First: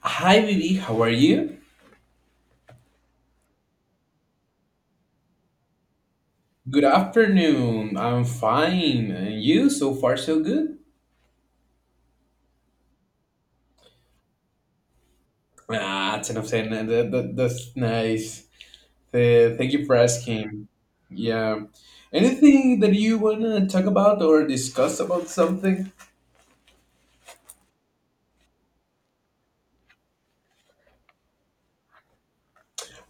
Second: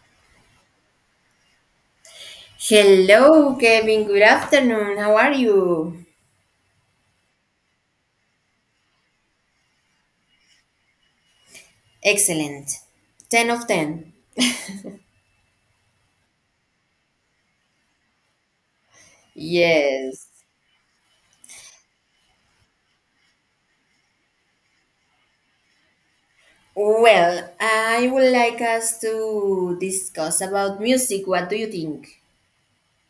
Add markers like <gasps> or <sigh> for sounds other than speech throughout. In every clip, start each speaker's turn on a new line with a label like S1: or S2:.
S1: Hi, Vivi. How are you?
S2: Hello, Kevin. Good afternoon. How are you?
S1: Good afternoon. I'm fine. And you? So far, so good.
S2: Excellent. 10 of 10.
S1: Ah, ten of ten. That's nice. Thank you for
S2: Yes.
S1: asking. Yeah. Anything that you wanna talk about or discuss about something?
S2: Well, I would like us to discuss about music. What do you think?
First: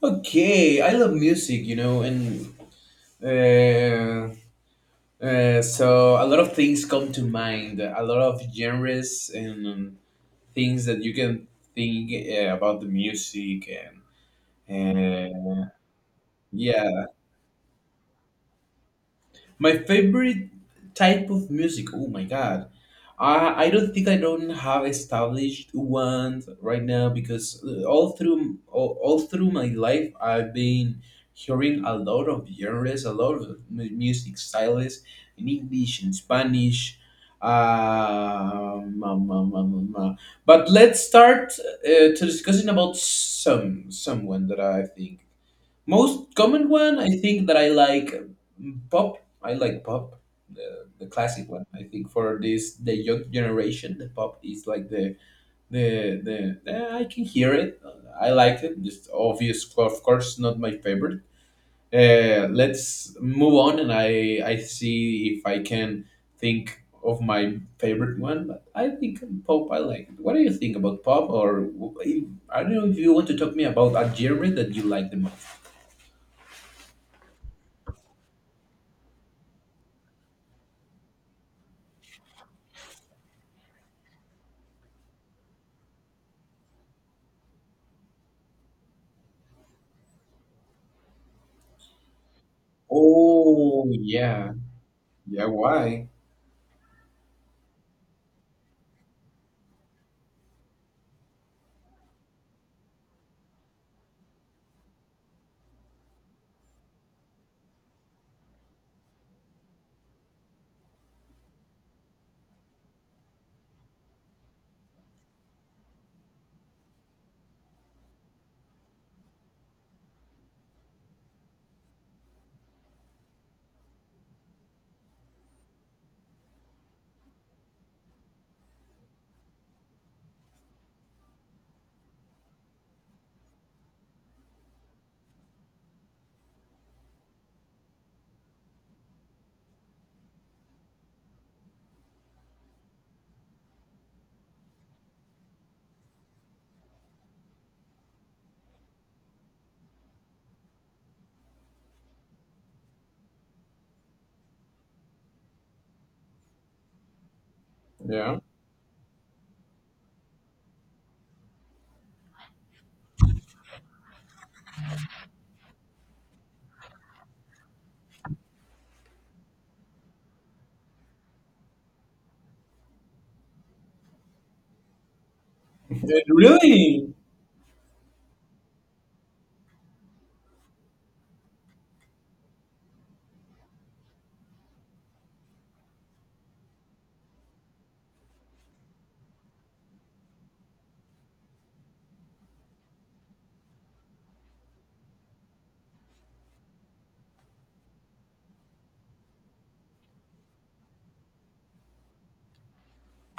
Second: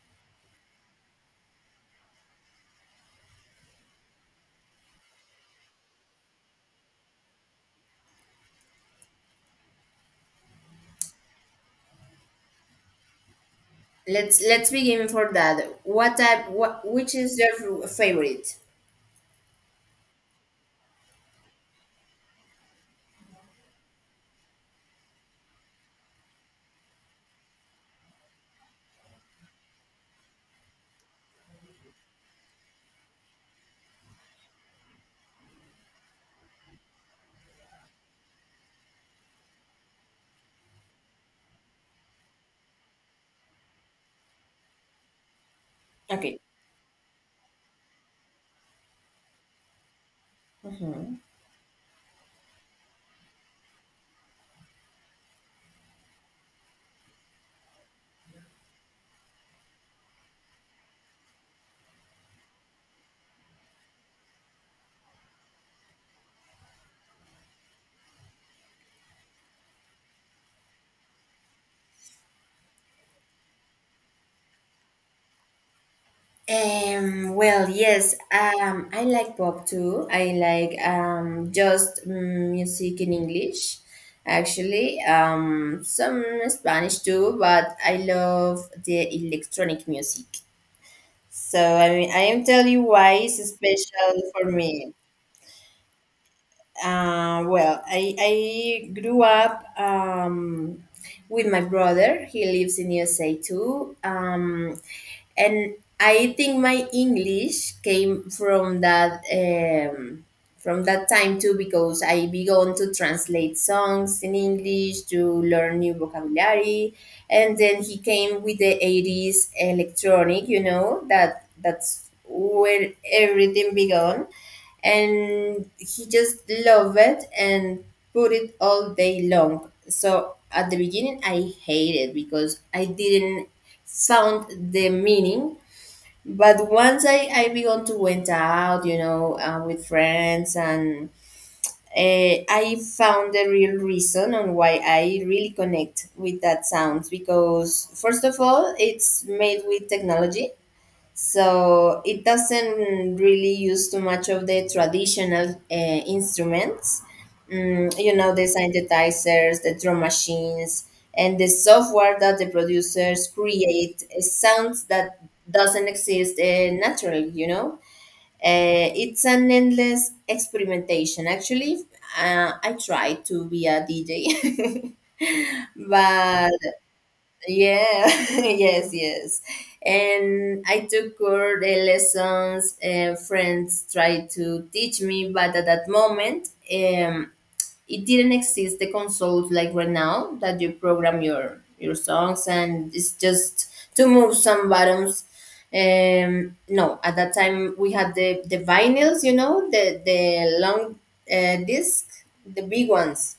S1: Okay, I love music, you know, and uh, so a lot of things come to mind. A lot of genres and things that you can think about the music and
S2: Let's begin for
S1: And
S2: that. What type? What,
S1: yeah,
S2: which is your favorite?
S1: my favorite type of music. Oh my god, I don't have established one right now because all through my life I've been hearing a lot of genres, a lot of music styles in English and Spanish. Um, um, um, um, um, uh, But let's start to discussing about someone that I think. Most
S2: Okay.
S1: common one, I think that I like mm, pop. I like pop, the classic one. I think for this the young generation, the pop is like the, I can hear it. I like it. Just obvious, of course, not my favorite. Let's move on, and I see if I can think of my favorite one. But I think pop. I like. It. What do you think about pop? Or I don't know if you want to talk me about a genre that you like the most.
S2: Yes, I like pop too. I like just music in English, actually. Some Spanish too, but I love the electronic music. So I mean, I am telling you why it's
S1: Oh
S2: special for
S1: yeah,
S2: me.
S1: yeah. Why?
S2: Well, I grew up with my brother. He lives in USA too. And I think my English came from that, from that time too, because I began to translate songs in English to learn new vocabulary, and then he came with the 80s electronic. You know, that that's where everything began, and he just loved it and put it all day long. So at the beginning I hated because I didn't found the meaning, but once I began to went out, you know, with friends, and I found the real reason on why I really connect with that sounds, because first of all, it's made with technology, so it doesn't really use too much of the traditional instruments. You
S1: Yeah.
S2: know, the synthesizers, the drum machines, and the software that the producers create, sounds that doesn't exist naturally, you know. It's an endless experimentation actually. I try to be a DJ <laughs> but
S1: Really,
S2: yeah, <laughs> yes, yes. And I took core lessons and friends tried to teach me, but at that moment, it didn't exist the consoles like right now that you program your songs and it's just to move some buttons. No, at that time we had the vinyls, you know, the long disc, the big ones.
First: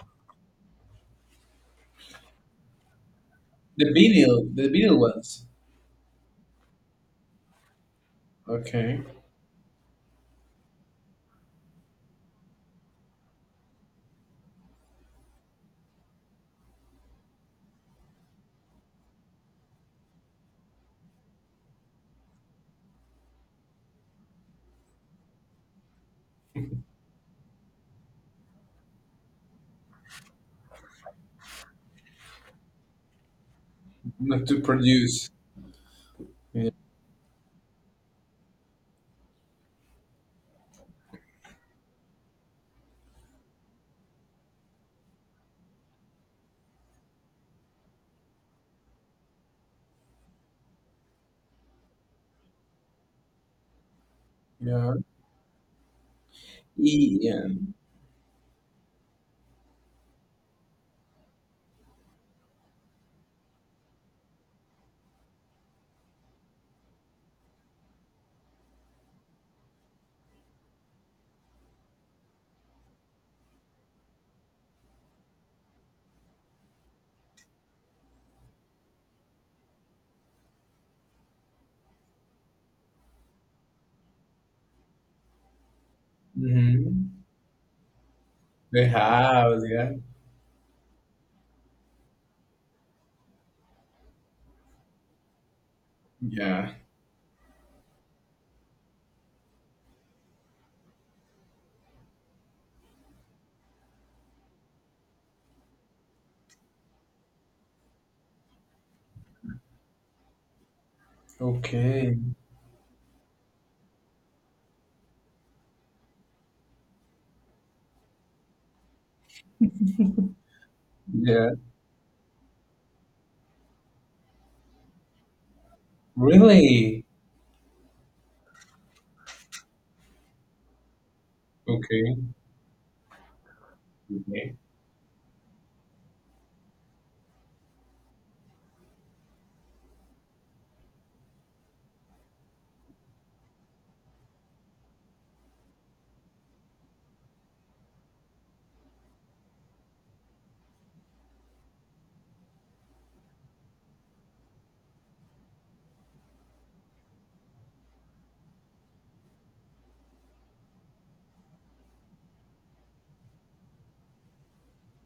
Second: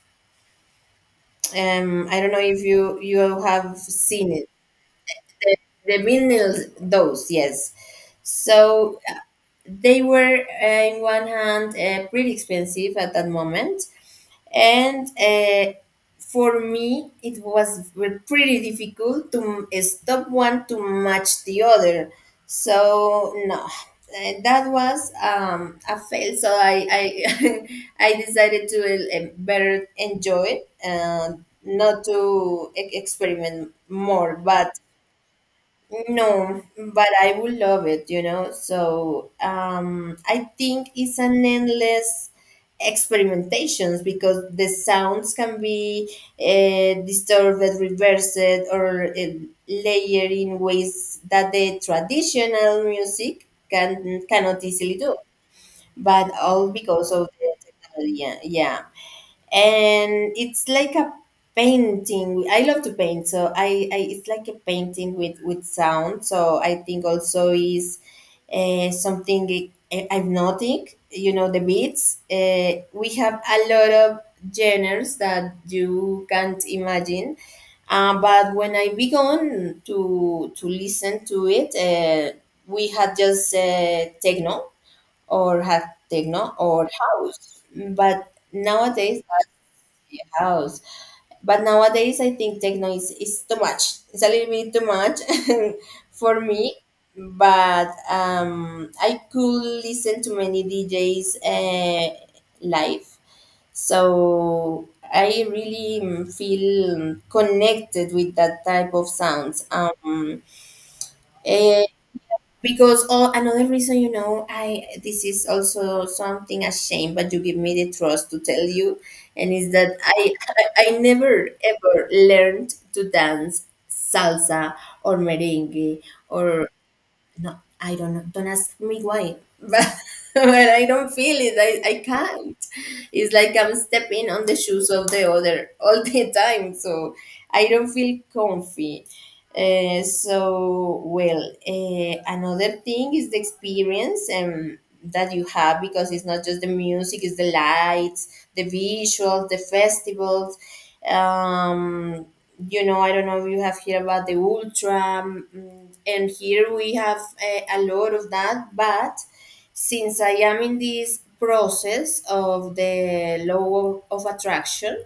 S2: I don't know if you have seen it.
S1: the vinyl ones.
S2: The millennials, those, yes. So
S1: Okay,
S2: they were, in one hand, pretty expensive at that moment, and for me, it was pretty difficult to stop one to match the other. So no, that was a fail. So <laughs> I decided to better enjoy it, not to experiment more,
S1: not to
S2: but
S1: produce.
S2: no,
S1: Yeah,
S2: but I would love it, you know. So I think it's an endless experimentations because the sounds can be disturbed, reversed, or layered in ways that the traditional music cannot
S1: yeah,
S2: easily do. But all because of
S1: yeah.
S2: the technology, yeah, yeah. And it's like a painting. I love to paint, so I it's like a painting with sound. So I think also is something I you know, the beats. We have a lot of genres that you can't imagine, but when I began to listen to it, we had just or had techno or
S1: Mm-hmm.
S2: house, but
S1: The
S2: nowadays
S1: house. Yeah,
S2: your house. But nowadays, I think techno is too much. It's a little bit too much <laughs> for
S1: yeah.
S2: me. But I could listen to many DJs live. So I really feel connected with that type of sounds. Eh,
S1: Okay.
S2: because oh, another reason, you know, I this is also something a shame, but you give me the trust to tell you, and is that I never
S1: Yeah.
S2: ever learned to dance salsa or merengue or
S1: Really.
S2: no, I don't know. Don't ask me why, <laughs> but I don't feel it. I
S1: Okay.
S2: can't. It's like I'm stepping on the
S1: Okay.
S2: shoes of the other all the time, so I don't feel comfy. So well, another thing is the experience that you have, because it's not just the music, it's the lights, the visuals, the festivals. Um, you know, I don't know if you have heard about the ultra, and here we have a lot of that. But since I am in this process of the law of attraction,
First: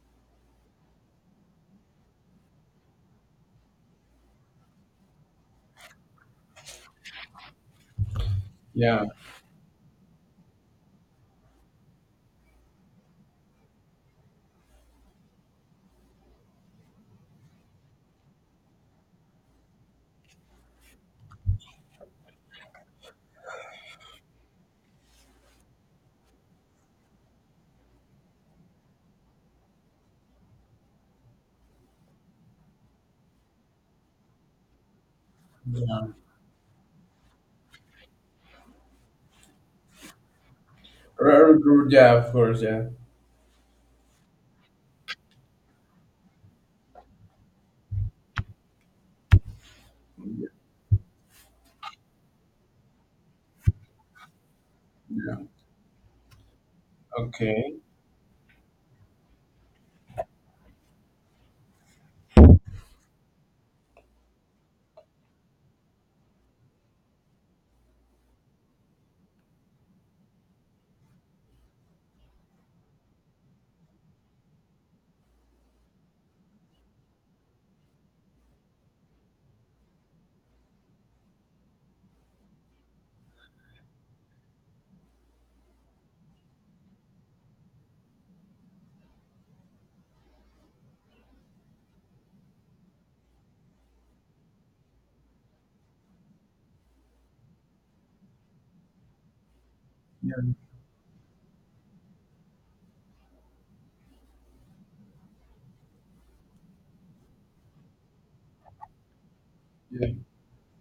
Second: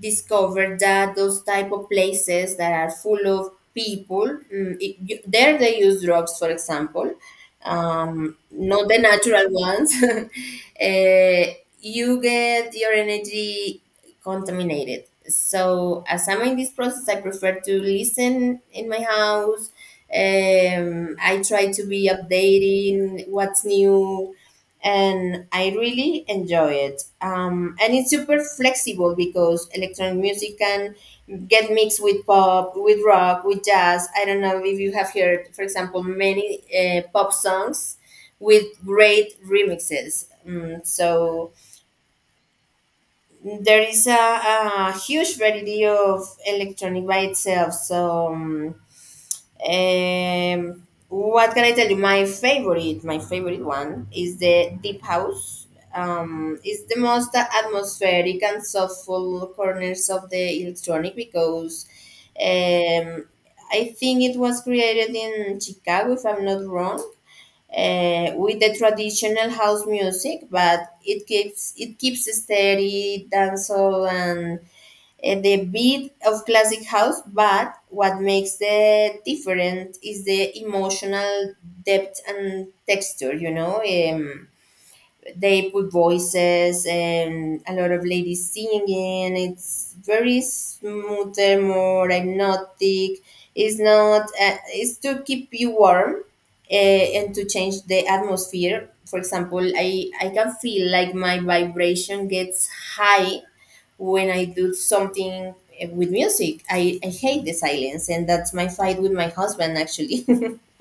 S2: discovered that those type of places that are full of people, it, you, there they use drugs for example, not the
S1: Yeah.
S2: natural ones. <laughs> You get your energy contaminated, so as I'm in this process I prefer to listen in my house. I try to be updating what's new, and I really enjoy it. And it's super flexible because electronic music can get mixed with pop, with rock, with jazz. I don't know if you have heard, for example, many pop songs with great remixes. So
S1: R- r- Yeah. Of course. Yeah.
S2: there is a huge variety of electronic by itself. What can I tell you? My favorite one is the Deep
S1: Yeah.
S2: House. It's the most
S1: Okay.
S2: atmospheric and soulful corners of the electronic because, um, I think it was created in Chicago, if I'm not wrong, with the traditional house music, but it keeps steady, dancehall, and the beat of classic house, but what makes the different is the emotional depth and texture. You know, they put voices and a lot of ladies singing. It's very smoother, more hypnotic. It's not. It's to keep you warm. And to change the atmosphere, for example, I can
S1: Yeah.
S2: feel like my vibration gets high when I do something with music. I hate the silence, and that's my fight with my husband
S1: Yeah.
S2: actually, <laughs>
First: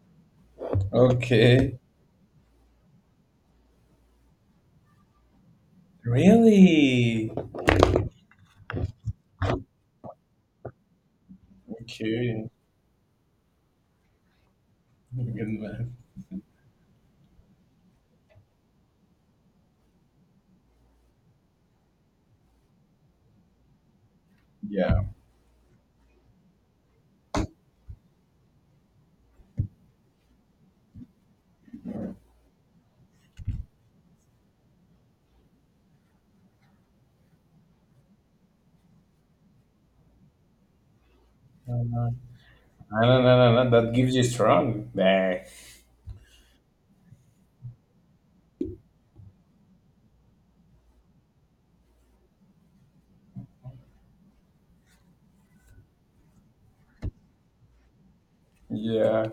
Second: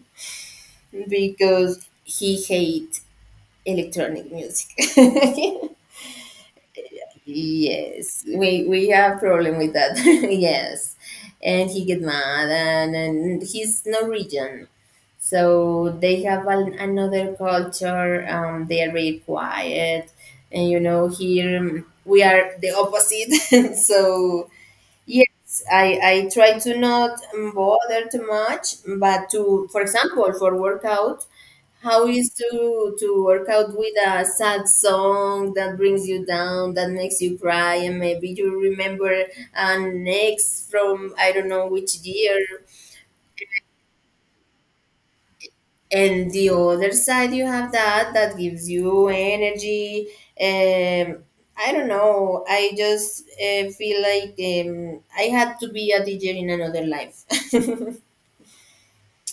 S1: Okay.
S2: because he hates electronic music. <laughs>
S1: Really.
S2: Yes, we have problem with that. <laughs> Yes, and he get mad,
S1: Okay.
S2: and he's Norwegian.
S1: Good man.
S2: So they have another culture. They are very quiet, and you know here we are the opposite. <laughs> So
S1: Yeah.
S2: yes, I try to not bother too much, but to, for example, for workout, how is to work out with a sad song that brings you down, that makes you cry, and maybe you remember an ex from I don't know
S1: No,
S2: which
S1: no,
S2: year.
S1: no, no, no! That gives you strong. Nah.
S2: And the other side, you have that gives you energy. Um, I don't know. I just feel like I had to be a DJ in another life. <laughs>
S1: Yeah,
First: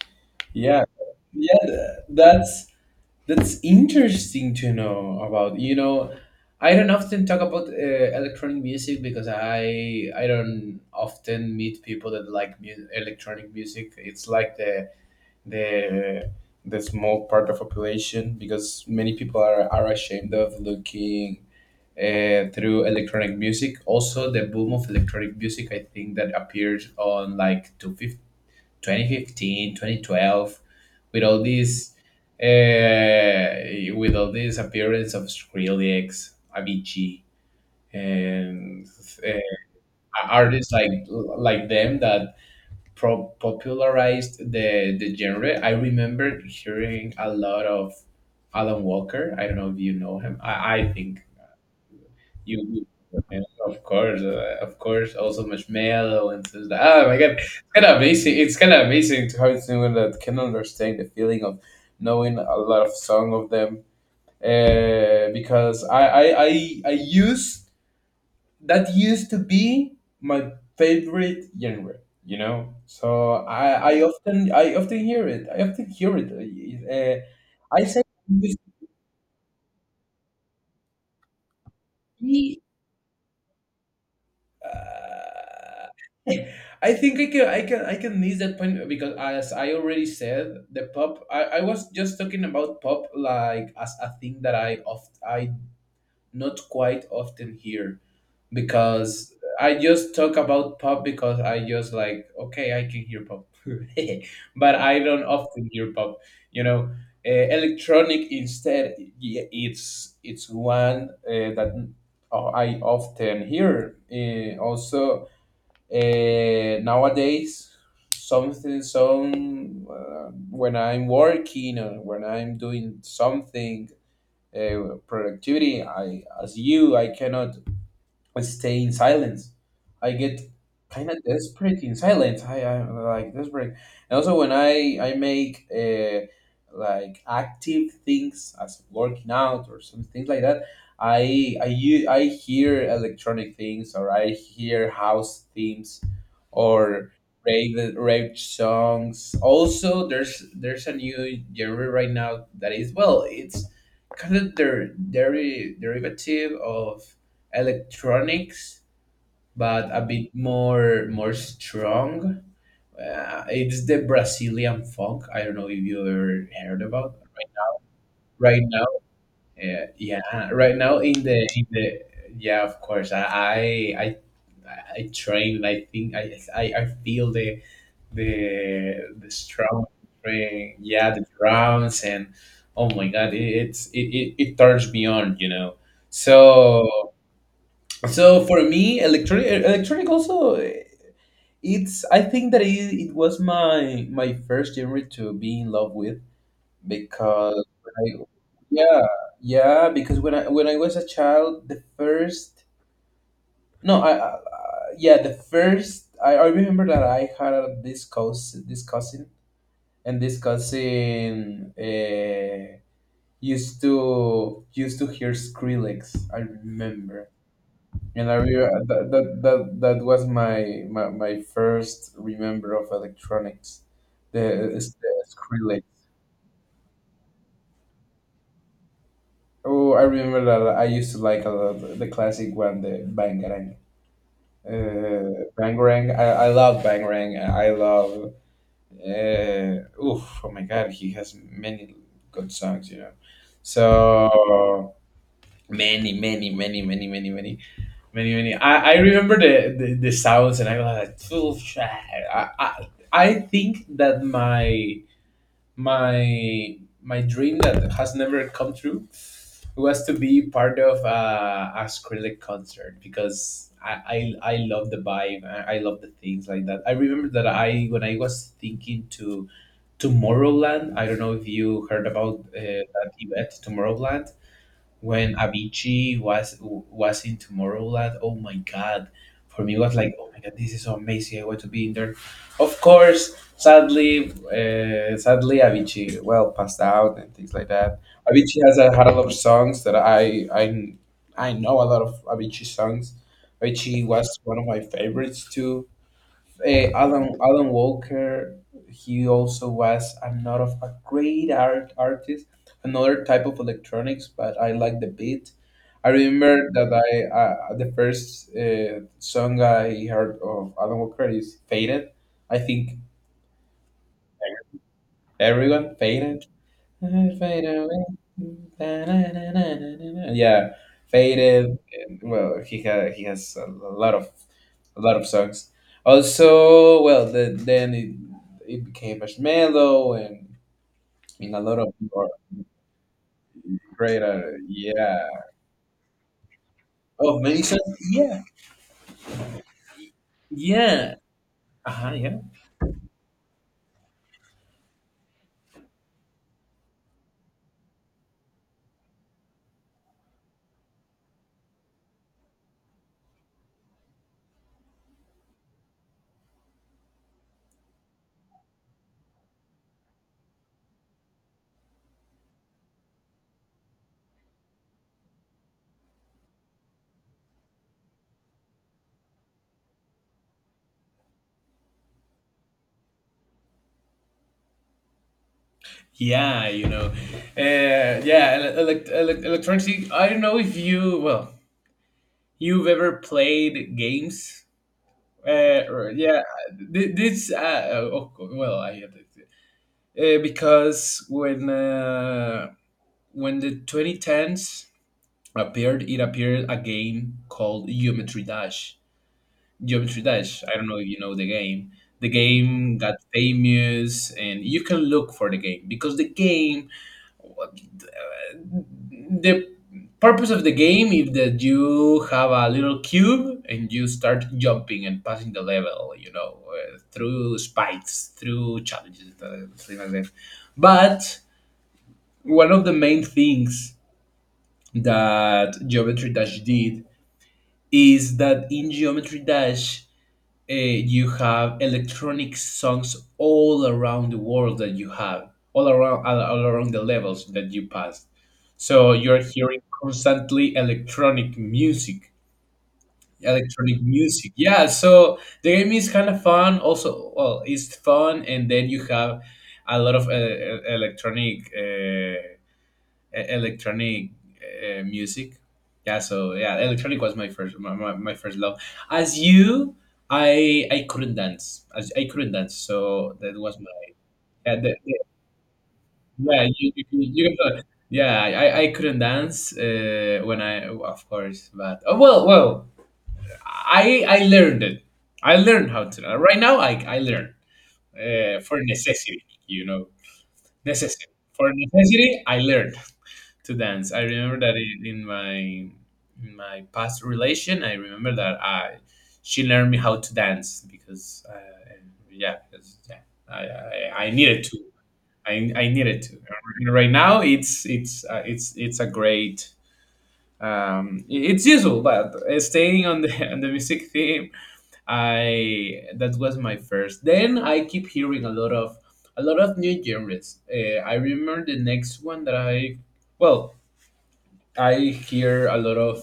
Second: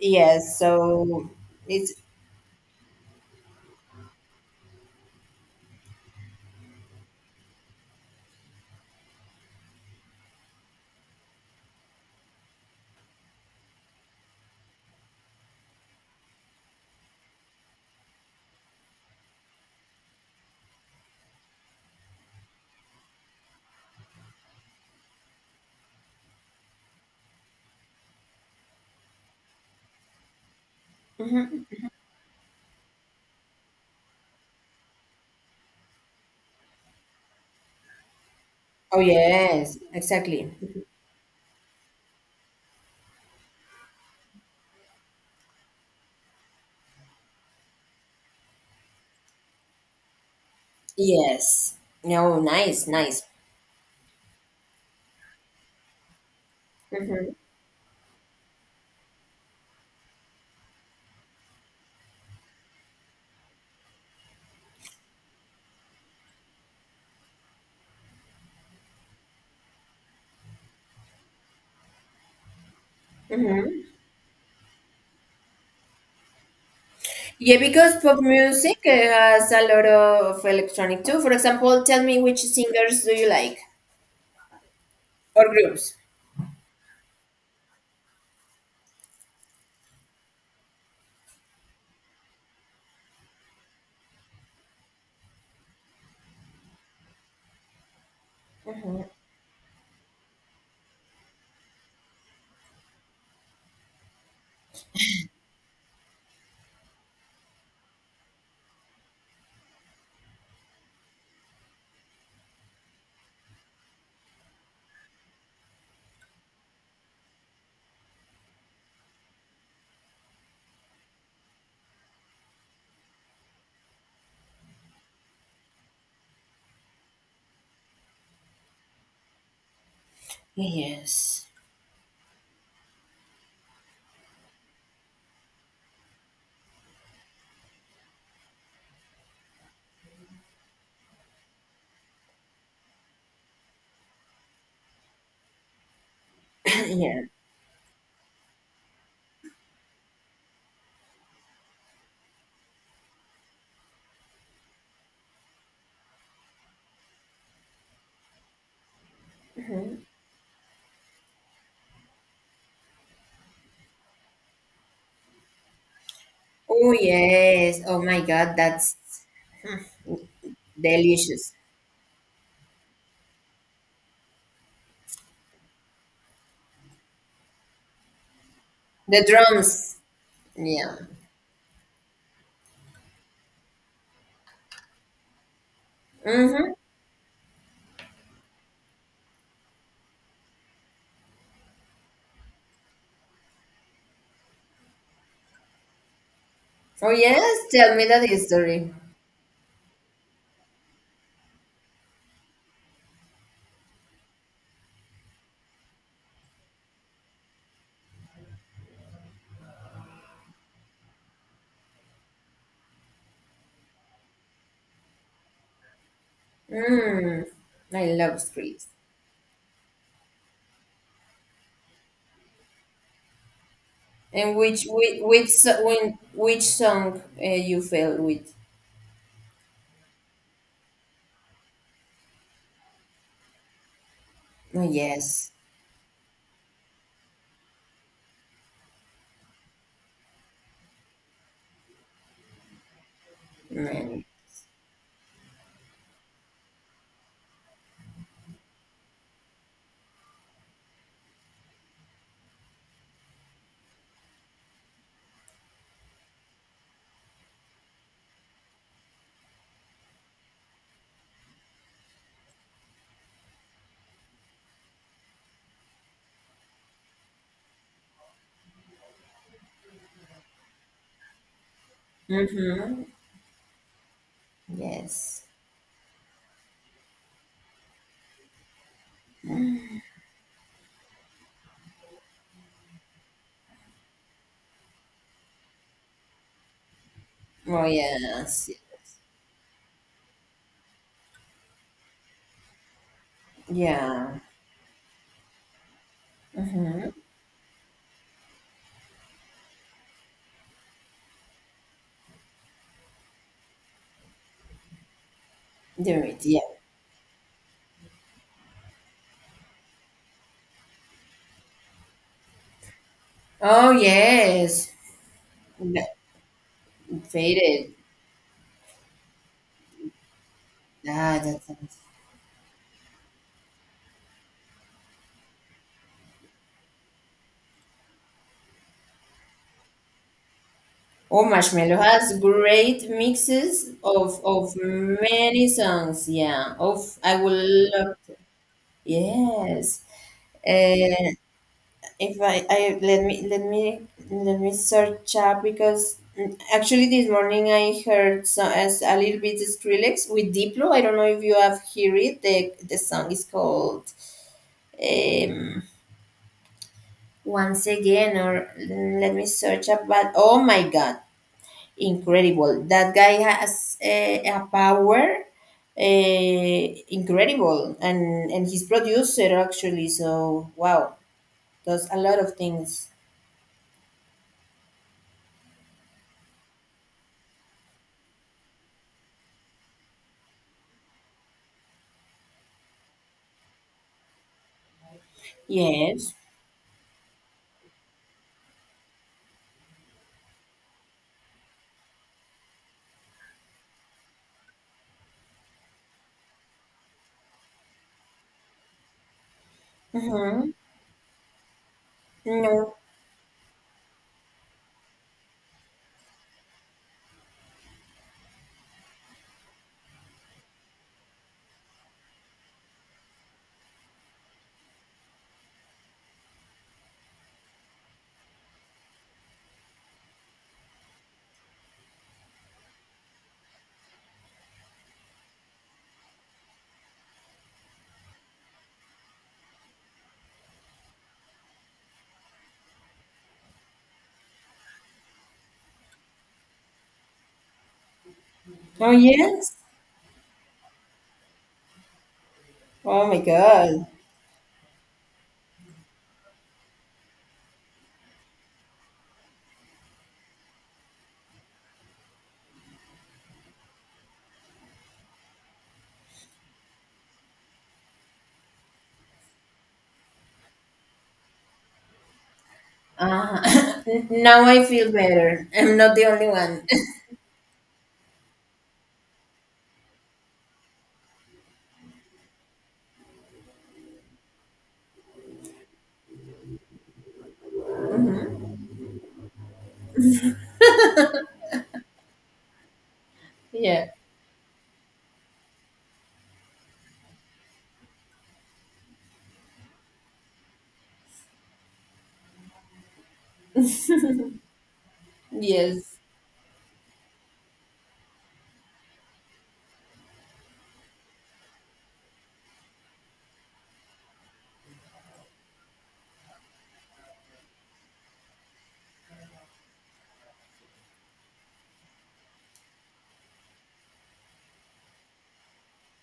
S2: Yes,
S1: yeah,
S2: so
S1: yeah.
S2: it's
S1: That's interesting to know about. You know, I don't often talk about electronic music because I don't often meet people that like electronic music. It's like the the small part of population because many people are ashamed of looking through electronic music. Also, the boom of electronic music, I think, that appeared on like 2015, 2012, with
S2: mhm.
S1: with all this appearance of Skrillex, Avicii, and
S2: Oh
S1: uh,
S2: yes, exactly.
S1: artists like them that popularized the genre. I remember hearing a lot of Alan Walker. I don't know if you know him. I think
S2: Yes. No,
S1: you,
S2: nice,
S1: you-
S2: nice.
S1: of course, also Marshmallow and things like oh my god,
S2: Mhm,
S1: it's kind of amazing. It's kind of amazing to have someone that can understand the feeling of knowing a lot of song of them. Because I use that used to be my favorite genre. You know, so
S2: mhm.
S1: I often hear it. I often hear it.
S2: Yeah,
S1: I
S2: because
S1: say. It
S2: pop
S1: used
S2: music has a lot of electronic too. For example, tell me
S1: to
S2: which
S1: be
S2: singers do you like or
S1: Uh,
S2: groups?
S1: <laughs> I think I can miss that point because as I already said, the pop I was just talking about pop like as a thing that I not quite often here because I just talk about pop because I just like okay I can hear pop, <laughs> but I don't often hear pop. You know, electronic instead it's one that I often hear. Also, nowadays something some when I'm working or when I'm doing something productivity. I, as you, I cannot stay in silence. I get kind of
S2: Yes. <clears throat>
S1: desperate in silence. I I'm like desperate, and also when I make like active things as working out or some things like that, I hear electronic things or I hear house themes
S2: <laughs>
S1: or
S2: Yeah.
S1: rave songs. Also, there's a new genre right now that is well, it's kind of derivative of electronics, but a bit more strong. It's the Brazilian funk. I don't know if you ever heard
S2: Oh
S1: about right
S2: yes. Oh my God,
S1: right now.
S2: that's
S1: Yeah, right now in the
S2: delicious.
S1: in the yeah, of course. I I train. I think I I feel the
S2: The
S1: the strong
S2: drums.
S1: train.
S2: Yeah.
S1: Yeah, the drums and oh my god, it it turns me on. You know,
S2: Mm-hmm.
S1: so. So for me, electronic also eh, it's I think that it was my my first genre to be in love with
S2: Oh
S1: because
S2: yes. Tell me that history.
S1: yeah yeah because when I was a child the first no I, I- yeah the first I remember that I had this cousin and this cousin used to hear Skrillex I remember.
S2: Mm. I
S1: And
S2: love Skrillex.
S1: that that was my my first remember of electronics,
S2: And
S1: the, it's the
S2: which
S1: Skrillex.
S2: when which song you fell with?
S1: Oh, I remember that I used to like a lot the classic one, the Bangarang.
S2: Oh, yes,
S1: Bangarang, I love Bangarang. I love. Uh, oof, oh my God, he has many good songs, you know.
S2: man.
S1: So many, many, many, many, many, many, many, many I remember the sounds and I was like "Phew, sh- I think that my my dream that has never come true was to be part of a Skrillex concert because I love the vibe I love the things like that I remember that I when I was thinking to Tomorrowland I don't know if you heard about
S2: Mm-hmm.
S1: that event Tomorrowland when
S2: Yes.
S1: Avicii was in Tomorrowland. Oh my god, for me it was like, oh my god, this is so amazing. I want to be in there. Of course, sadly, sadly Avicii well passed out and things like
S2: Oh
S1: that. Avicii
S2: yes.
S1: had a lot of songs that I know a lot of Avicii songs. Avicii
S2: Yeah.
S1: was one of my favorites too. Eh,
S2: Mm-hmm.
S1: Alan Alan Walker, he also was another of a great artist, another type of electronics, but I like the beat. I
S2: There it. Yeah.
S1: remember that I the first song I heard of Alan Walker is "Faded." I think
S2: Oh, yes.
S1: everyone
S2: That-
S1: "Faded." Fade
S2: Faded.
S1: away. Da-na-na-na-na-na. Yeah,
S2: Ah, that's.
S1: faded.
S2: Nice.
S1: And, well, he ha he has lot of a lot of songs. Also, well, the, then it became Marshmello and
S2: Oh,
S1: I mean a lot of
S2: Marshmello
S1: people are
S2: has great mixes
S1: great. At
S2: of
S1: it. Yeah.
S2: many songs. Yeah. Of I
S1: Oh,
S2: will
S1: many songs.
S2: love.
S1: Yeah.
S2: Yes.
S1: Yeah.
S2: Uh,
S1: Uh-huh, yeah.
S2: if I, I let me let me search up because, actually this morning I heard so as a little bit Skrillex with Diplo. I don't know if you have heard it. The song is called, um, Once Again or, let me search up. But oh my god, incredible! That guy has a power. Incredible, and his producer actually so wow, does a lot of things.
S1: Yeah, you know. Electronic. I don't know if you, well, you've ever played games. Uh,
S2: Yes.
S1: yeah, this oh, well, I get it. Because when the 2010s appeared, it appeared a game called Geometry Dash. Geometry Dash.
S2: Mm-hmm.
S1: I don't know if you know the game. The
S2: No.
S1: game got famous, and you can look for the game because the purpose of the game is that you have a little cube and you start jumping and passing the level you know through spikes through challenges things like that but one of the main things that Geometry Dash did is that in Geometry Dash you have electronic songs all around the world that you have all around all around the levels that you pass,
S2: Oh,
S1: so you're
S2: yes.
S1: hearing constantly
S2: Oh, my
S1: electronic
S2: God.
S1: music yeah so the game is kind of fun also well it's fun and then you have a lot of electronic electronic music. Yeah, so yeah, electronic was my first my first love. As you, I couldn't dance. As I couldn't dance, so that
S2: Uh,
S1: was my
S2: <laughs> now
S1: yeah.
S2: I feel better. I'm not the only
S1: Yeah,
S2: one.
S1: know, yeah, I couldn't dance when I of course, but oh well, well, I learned it. I learned how to. Right now, I learn for necessity. You know, necessity for necessity. I learned. To
S2: <laughs> Yeah.
S1: dance. I remember that in my past relation, I remember that I she learned me how to dance because yeah, because yeah, I needed to. I
S2: Yes.
S1: needed to. And right now, it's it's a great. It's useful, but staying on the <laughs> on the music theme, I that was my first. Then I keep hearing a lot of new genres. I remember the next one that I well I hear a lot of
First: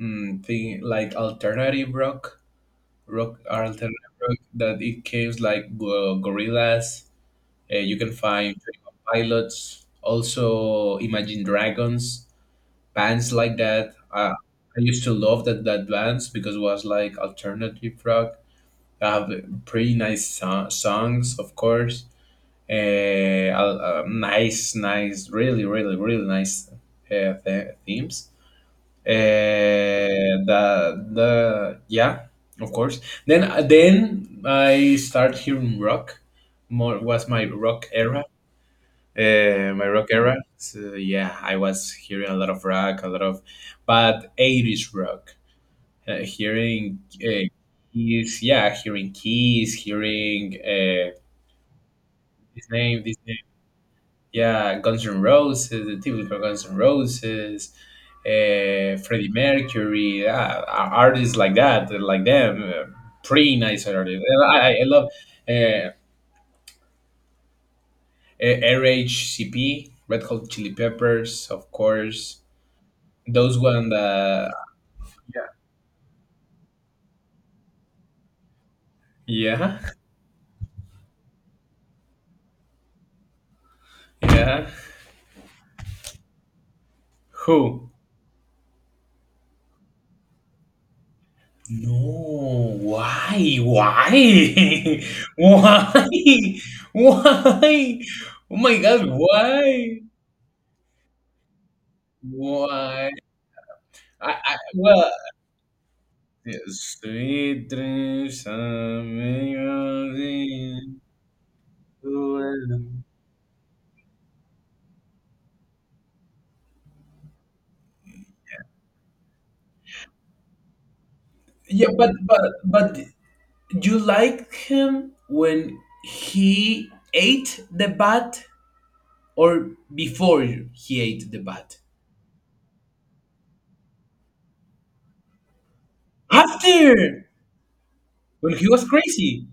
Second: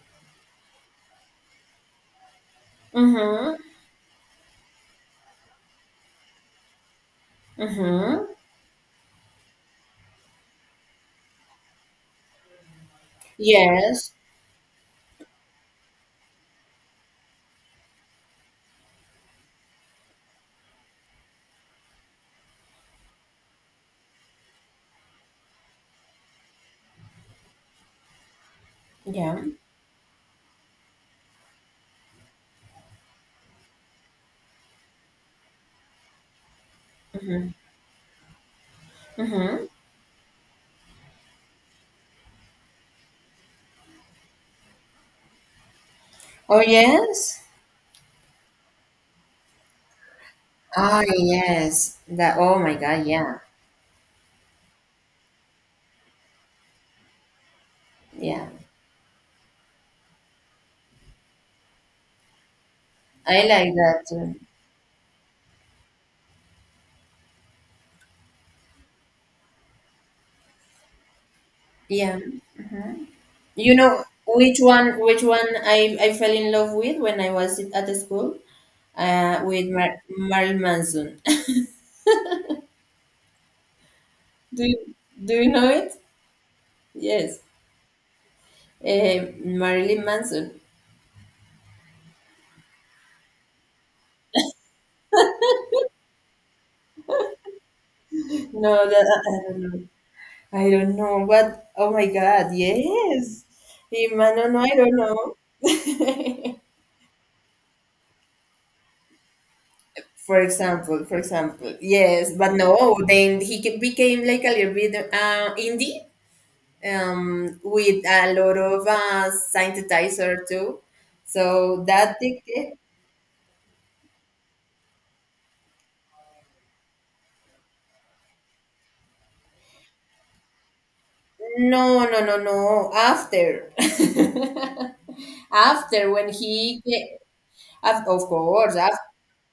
S1: mm, thing like alternative rock, rock
S2: Mm-hmm.
S1: alternative rock that it came like Gorillaz. You can
S2: Mm-hmm.
S1: find Twenty One Pilots, also Imagine Dragons, bands like that.
S2: Yes.
S1: I used to love that bands because it was like alternative rock. They have pretty nice songs, of course. Really nice, themes.
S2: Yeah.
S1: The Yeah, of course. Then I start hearing rock more. Was my
S2: Mm-hmm.
S1: rock era.
S2: Mm-hmm.
S1: So yeah, I was hearing a lot of rock, a lot of, but 80s rock.
S2: Oh,
S1: Hearing,
S2: yes.
S1: keys, yeah, hearing keys, hearing,
S2: Ah, yes. That. Oh,
S1: this
S2: my
S1: name
S2: God.
S1: this name.
S2: Yeah.
S1: Yeah, Guns N' Roses, the typical Guns N' Roses,
S2: Yeah.
S1: Freddie Mercury, artists like that, like them,
S2: I
S1: pretty
S2: like
S1: nice
S2: that
S1: artists.
S2: too.
S1: And I love, uh, RHCP, Red Hot Chili Peppers, of
S2: Yeah.
S1: course. Those
S2: You
S1: one
S2: know
S1: that,
S2: which one? Which one I fell in love with when I was at the school. With
S1: yeah,
S2: Marilyn Manson. <laughs> Do
S1: yeah.
S2: you, do you know it? Yes,
S1: Who?
S2: Marilyn Manson.
S1: No, why? Why? <laughs> Why? Why? Oh
S2: No,
S1: my God,
S2: that, I don't know.
S1: why?
S2: I don't know what. Oh my God,
S1: Why?
S2: yes. Imano, no,
S1: I
S2: no, I don't
S1: Well,
S2: know.
S1: sweet dreams coming of
S2: <laughs> For
S1: you.
S2: example, for example, yes, but no. Then he became like a little bit indie, with a lot of synthesizer too. So
S1: Yeah, but
S2: that
S1: but
S2: ticket.
S1: but you liked him when he ate the bat or before he ate the bat?
S2: No, no, no, no. After. <laughs> After when he
S1: After,
S2: of
S1: when he
S2: course,
S1: was crazy.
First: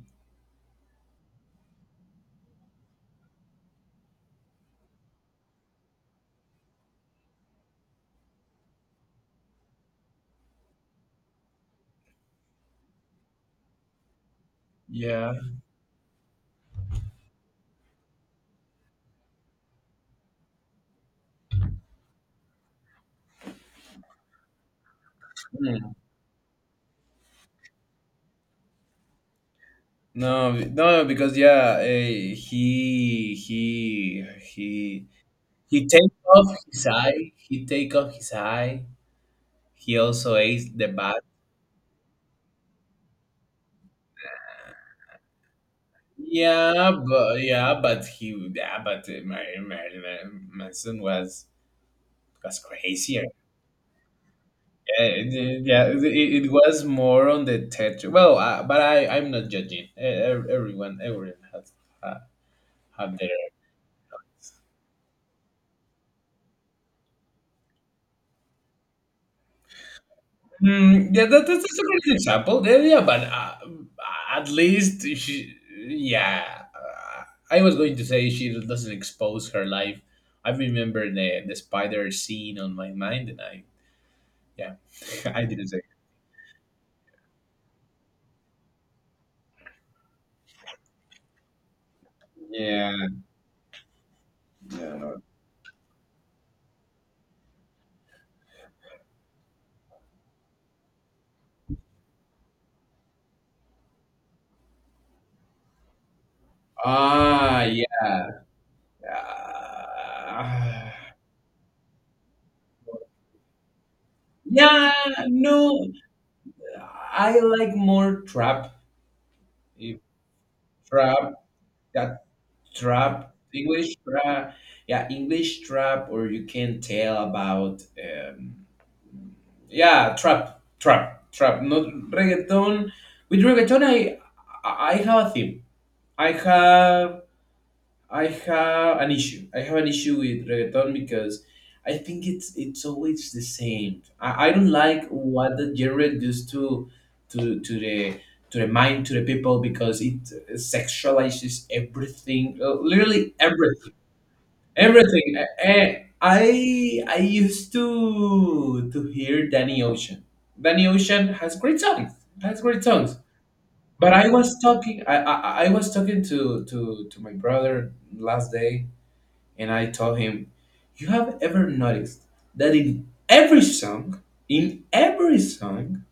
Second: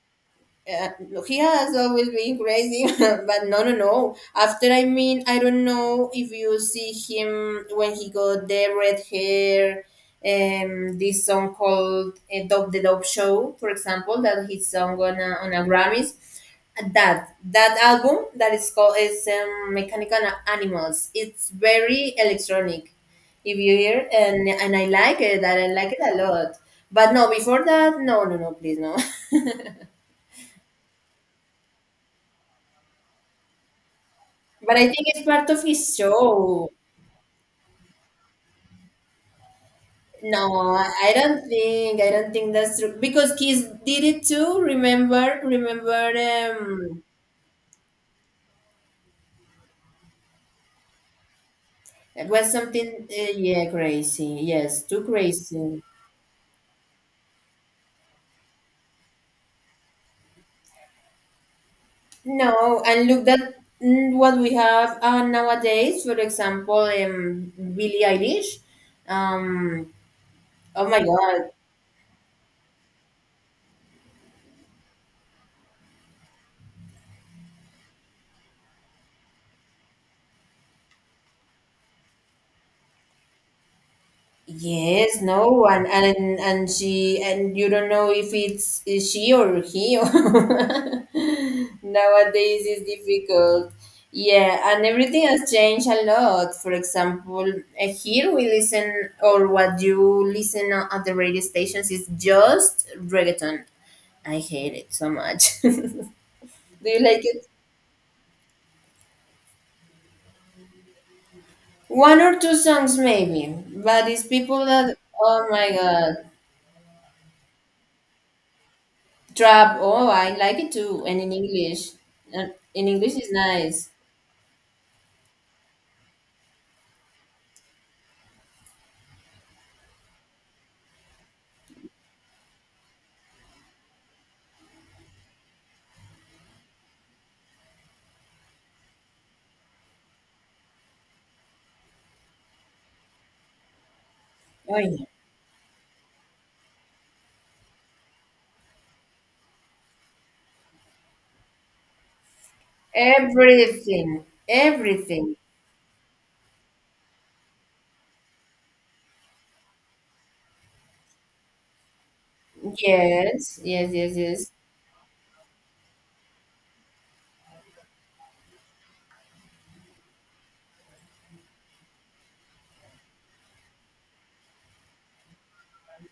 S2: uh, he has always been crazy, <laughs> but no, no, no. After, I mean, I don't know if you see him when he got the red hair, this song called, Dog the Dog Show, for example, that his song on
S1: Yeah.
S2: on a Grammys. That that album that is called is, Mechanical Animals. It's very electronic, if you hear, and I like it. That I like
S1: Hmm.
S2: it a lot. But no, before that, no, no, no, please, no. <laughs>
S1: No, because yeah,
S2: But I think
S1: he
S2: it's part of
S1: He
S2: his
S1: take off
S2: show.
S1: his eye. He take off his eye. He also
S2: No,
S1: ate the
S2: I
S1: bat.
S2: don't think. I don't think that's true because Kiss did it too. Remember, remember.
S1: Yeah, but he, yeah, but my son was
S2: It was
S1: was
S2: something.
S1: crazier.
S2: Yeah, crazy. Yes, too
S1: Yeah,
S2: crazy.
S1: it was more on the theater. Well, but I'm not judging. Everyone has, uh,
S2: No, and
S1: have
S2: look
S1: their.
S2: that, what we have nowadays. For example, Billie Eilish. Um, oh my
S1: Mm, yeah, that's
S2: God,
S1: a good example. Yeah, yeah, but, at least she, yeah, I was going to say she doesn't expose her life. I remember the spider scene on my mind, and I... Yeah,
S2: yes,
S1: <laughs> I
S2: no
S1: didn't say.
S2: one, and she, and you don't know if it's is she or he. <laughs> Nowadays is
S1: Yeah.
S2: difficult. Yeah, and everything has changed a lot. For example, here we listen, or what you listen at the radio stations is just reggaeton. I hate it so much. <laughs> Do you like it?
S1: Ah, yeah. <sighs> Uh,
S2: One or two songs maybe, but it's people
S1: yeah,
S2: that oh my
S1: no,
S2: god.
S1: I like more trap.
S2: Trap.
S1: If
S2: Oh, I like it too.
S1: trap, that
S2: And in English is
S1: trap,
S2: nice.
S1: English trap. Yeah, English trap, or you can tell about. Yeah, trap, trap, trap. Not reggaeton. With reggaeton, I have a theme. I have I have an issue. I have an issue with reggaeton because I think it's always the same. I don't
S2: Oh, yeah.
S1: like what the genre does to the mind, to the people, because it sexualizes everything, literally everything,
S2: Everything, everything.
S1: everything. I used to hear Danny Ocean. Danny Ocean has great songs. Has great songs.
S2: Yes, yes,
S1: But
S2: yes,
S1: I
S2: yes.
S1: was talking. I was talking to my brother last day, and I told him, you have ever noticed that in every song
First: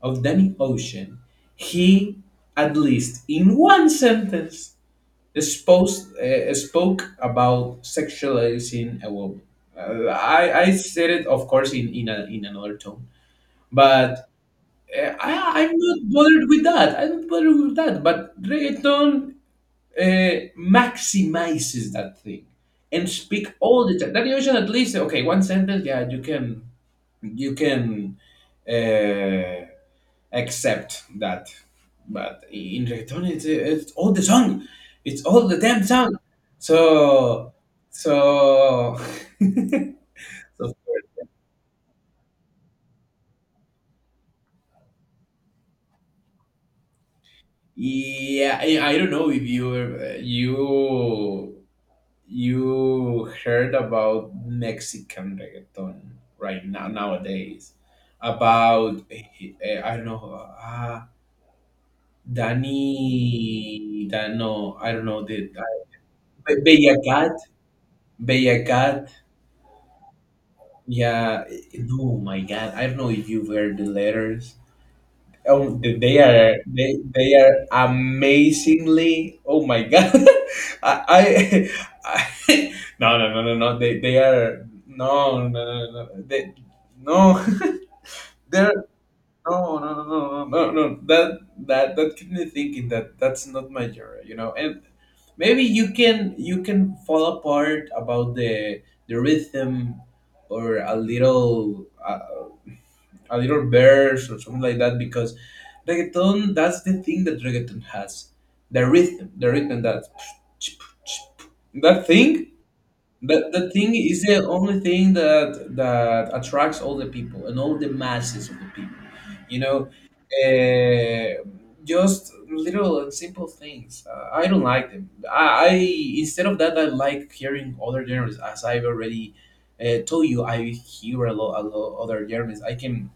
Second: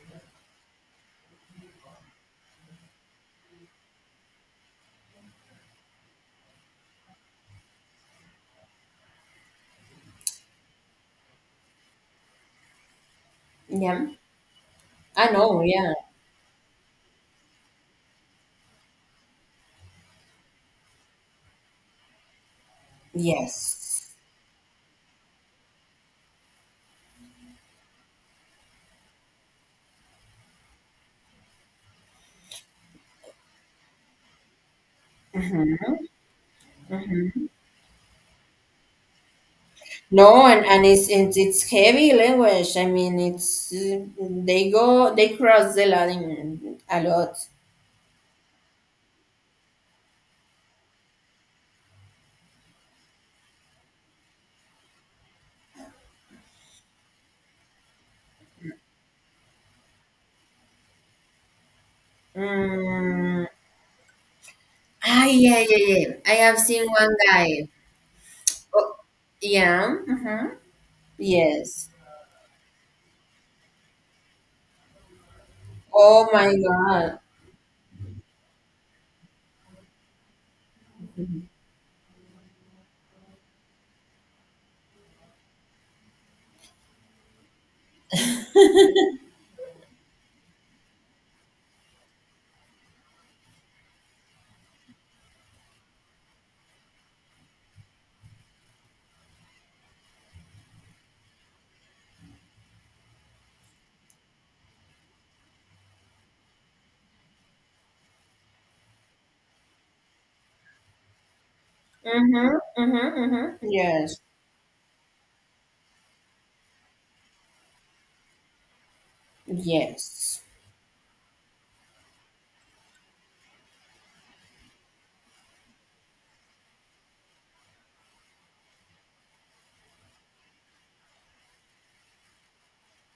S1: of Danny Ocean, he, at least in one sentence, exposed, spoke about sexualizing a woman. I said it, of course, in another tone,
S2: Yeah,
S1: but,
S2: I know.
S1: I'm
S2: Yeah.
S1: not bothered with that. I'm not bothered with that. But reggaeton, maximizes that thing and speak all the
S2: Yes.
S1: time. That usually at least, okay, one sentence. Yeah, you can, uh, accept that, but in reggaeton, it's all the song, it's all the damn song. So so. <laughs>
S2: No, and
S1: So
S2: and it's heavy language. I mean, it's they cross the line a lot.
S1: yeah, I don't know if you, you heard about Mexican reggaeton right now nowadays, about, I don't know,
S2: Mm.
S1: Danny Dano, I don't know,
S2: Ah,
S1: the,
S2: yeah, yeah, yeah. I have
S1: Be-
S2: seen
S1: Bella
S2: one
S1: Cat
S2: guy.
S1: Bella
S2: Oh,
S1: Cat
S2: yeah. Mm-hmm.
S1: yeah,
S2: Yes.
S1: no my God, I don't know if you've heard the letters. Oh, th- they
S2: Oh my
S1: are they
S2: God.
S1: they are amazingly. Oh my God, <laughs> I, I, <laughs> I, no, no, no, no, no, they are, no, no, no, no, no. They, no, <laughs> they're, no, no, no, no, no, no, no, that kept me thinking that's not my genre, you know. And maybe you can fall apart about the rhythm, or a little. A little verse or something like that, because reggaeton, that's the thing that reggaeton has, the rhythm, that thing,
S2: Mm-hmm. Mm-hmm. Yes.
S1: is the only thing that attracts all the people and all the masses of the people, you know.
S2: Yes.
S1: uh, just little and simple things, I don't like them. I Instead of that, I like hearing other genres, as I've already, told you. I hear a lot other genres.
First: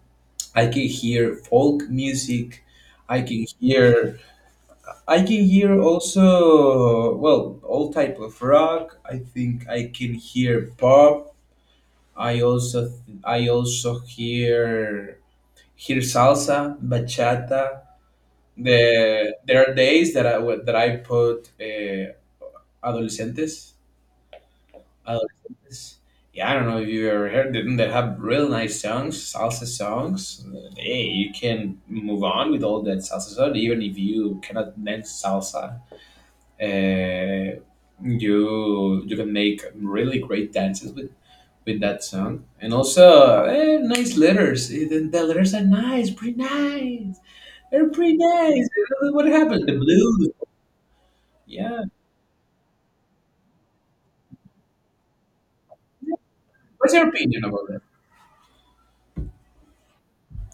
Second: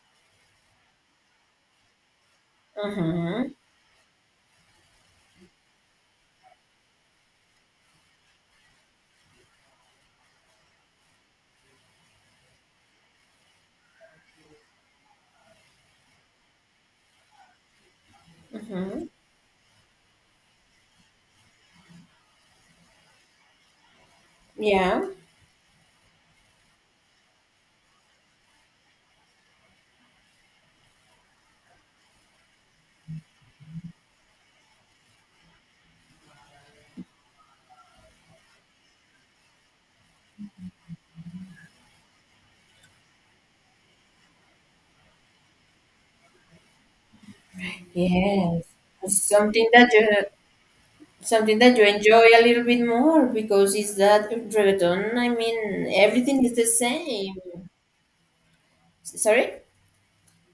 S1: I can hear folk music. I can
S2: Mm-hmm.
S1: hear I can hear also, well, all type of rock. I think I can hear pop. I also I also hear salsa, bachata.
S2: Mm-hmm.
S1: There are days that I put, adolescentes.
S2: Yeah.
S1: Uh, yeah, I don't know if you ever heard. Didn't they have real nice songs, salsa songs? Hey, you can move on with all that salsa song, even if you cannot dance salsa. Uh, you can make really great dances with that song, and also, nice letters. The letters are nice, pretty nice. They're pretty
S2: Yes.
S1: nice. What happened?
S2: Something
S1: The
S2: that you
S1: blues.
S2: something that you
S1: Yeah.
S2: enjoy a little bit more because it's that reggaeton. I mean, everything is the
S1: What's your
S2: same.
S1: opinion about that?
S2: Sorry.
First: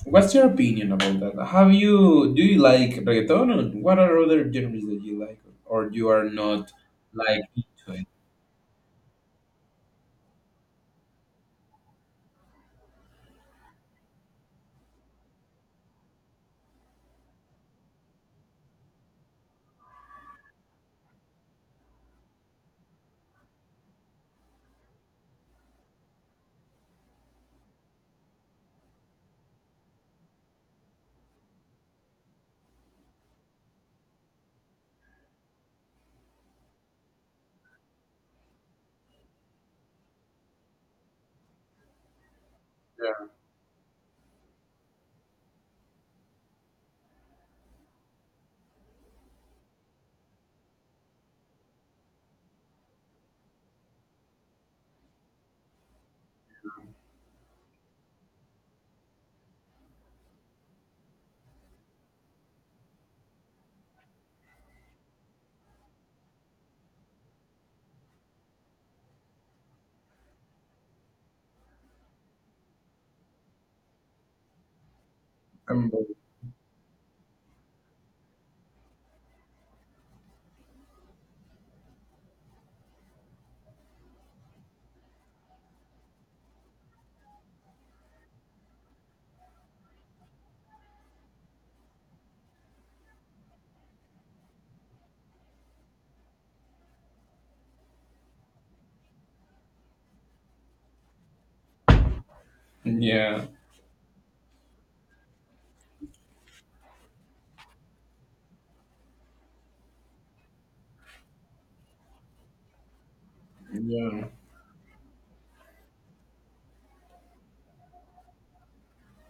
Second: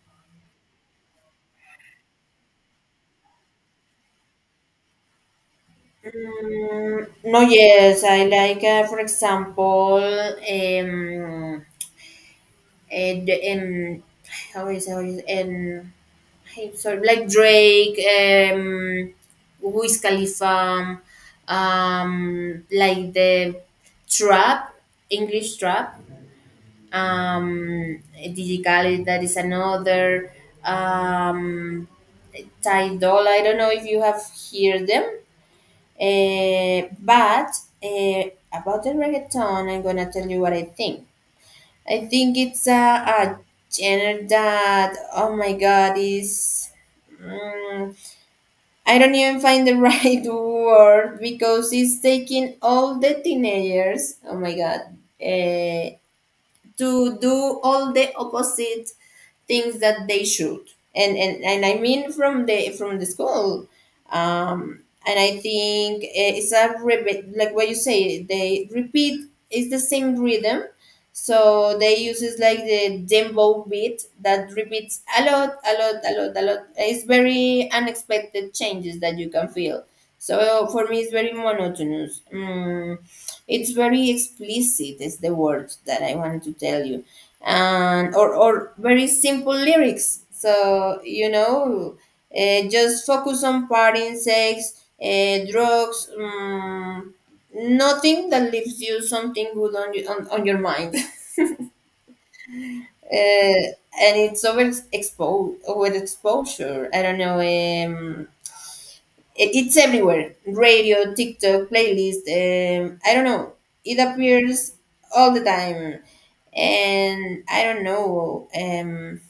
S1: What's your opinion about that? Have you Do you like reggaeton, or what are other genres that you like, or you are not
S2: No,
S1: like into
S2: yes,
S1: it?
S2: I like, for example, and, how is and I'm sorry, like Drake, Wiz Khalifa, like the trap, English trap, Digicali, that is another, um, Ty Dolla. I don't know if you have heard them. But about the reggaeton, I'm gonna tell you what I think. I think it's
S1: Yeah,
S2: a genre that, oh my god, is. Mm, I don't even find the <laughs> right word because it's taking all the teenagers, oh my god, eh, to do all the opposite things that they should and I mean from the school um and I think it's a repeat, like what you say, they repeat is the same rhythm, so they uses like the dembow beat that repeats
S1: I'm both.
S2: a lot. It's very unexpected changes that you can feel, so for me it's very monotonous. It's very explicit is the word that I wanted to tell you, and or very simple lyrics, so you know, just focus on partying, sex, drugs, nothing that leaves you something good on your mind. <laughs>
S1: Yeah,
S2: uh, and it's over exposure, I don't know. It's everywhere, radio, tiktok, playlist. I don't know, it
S1: yeah,
S2: appears all the time, and I don't know.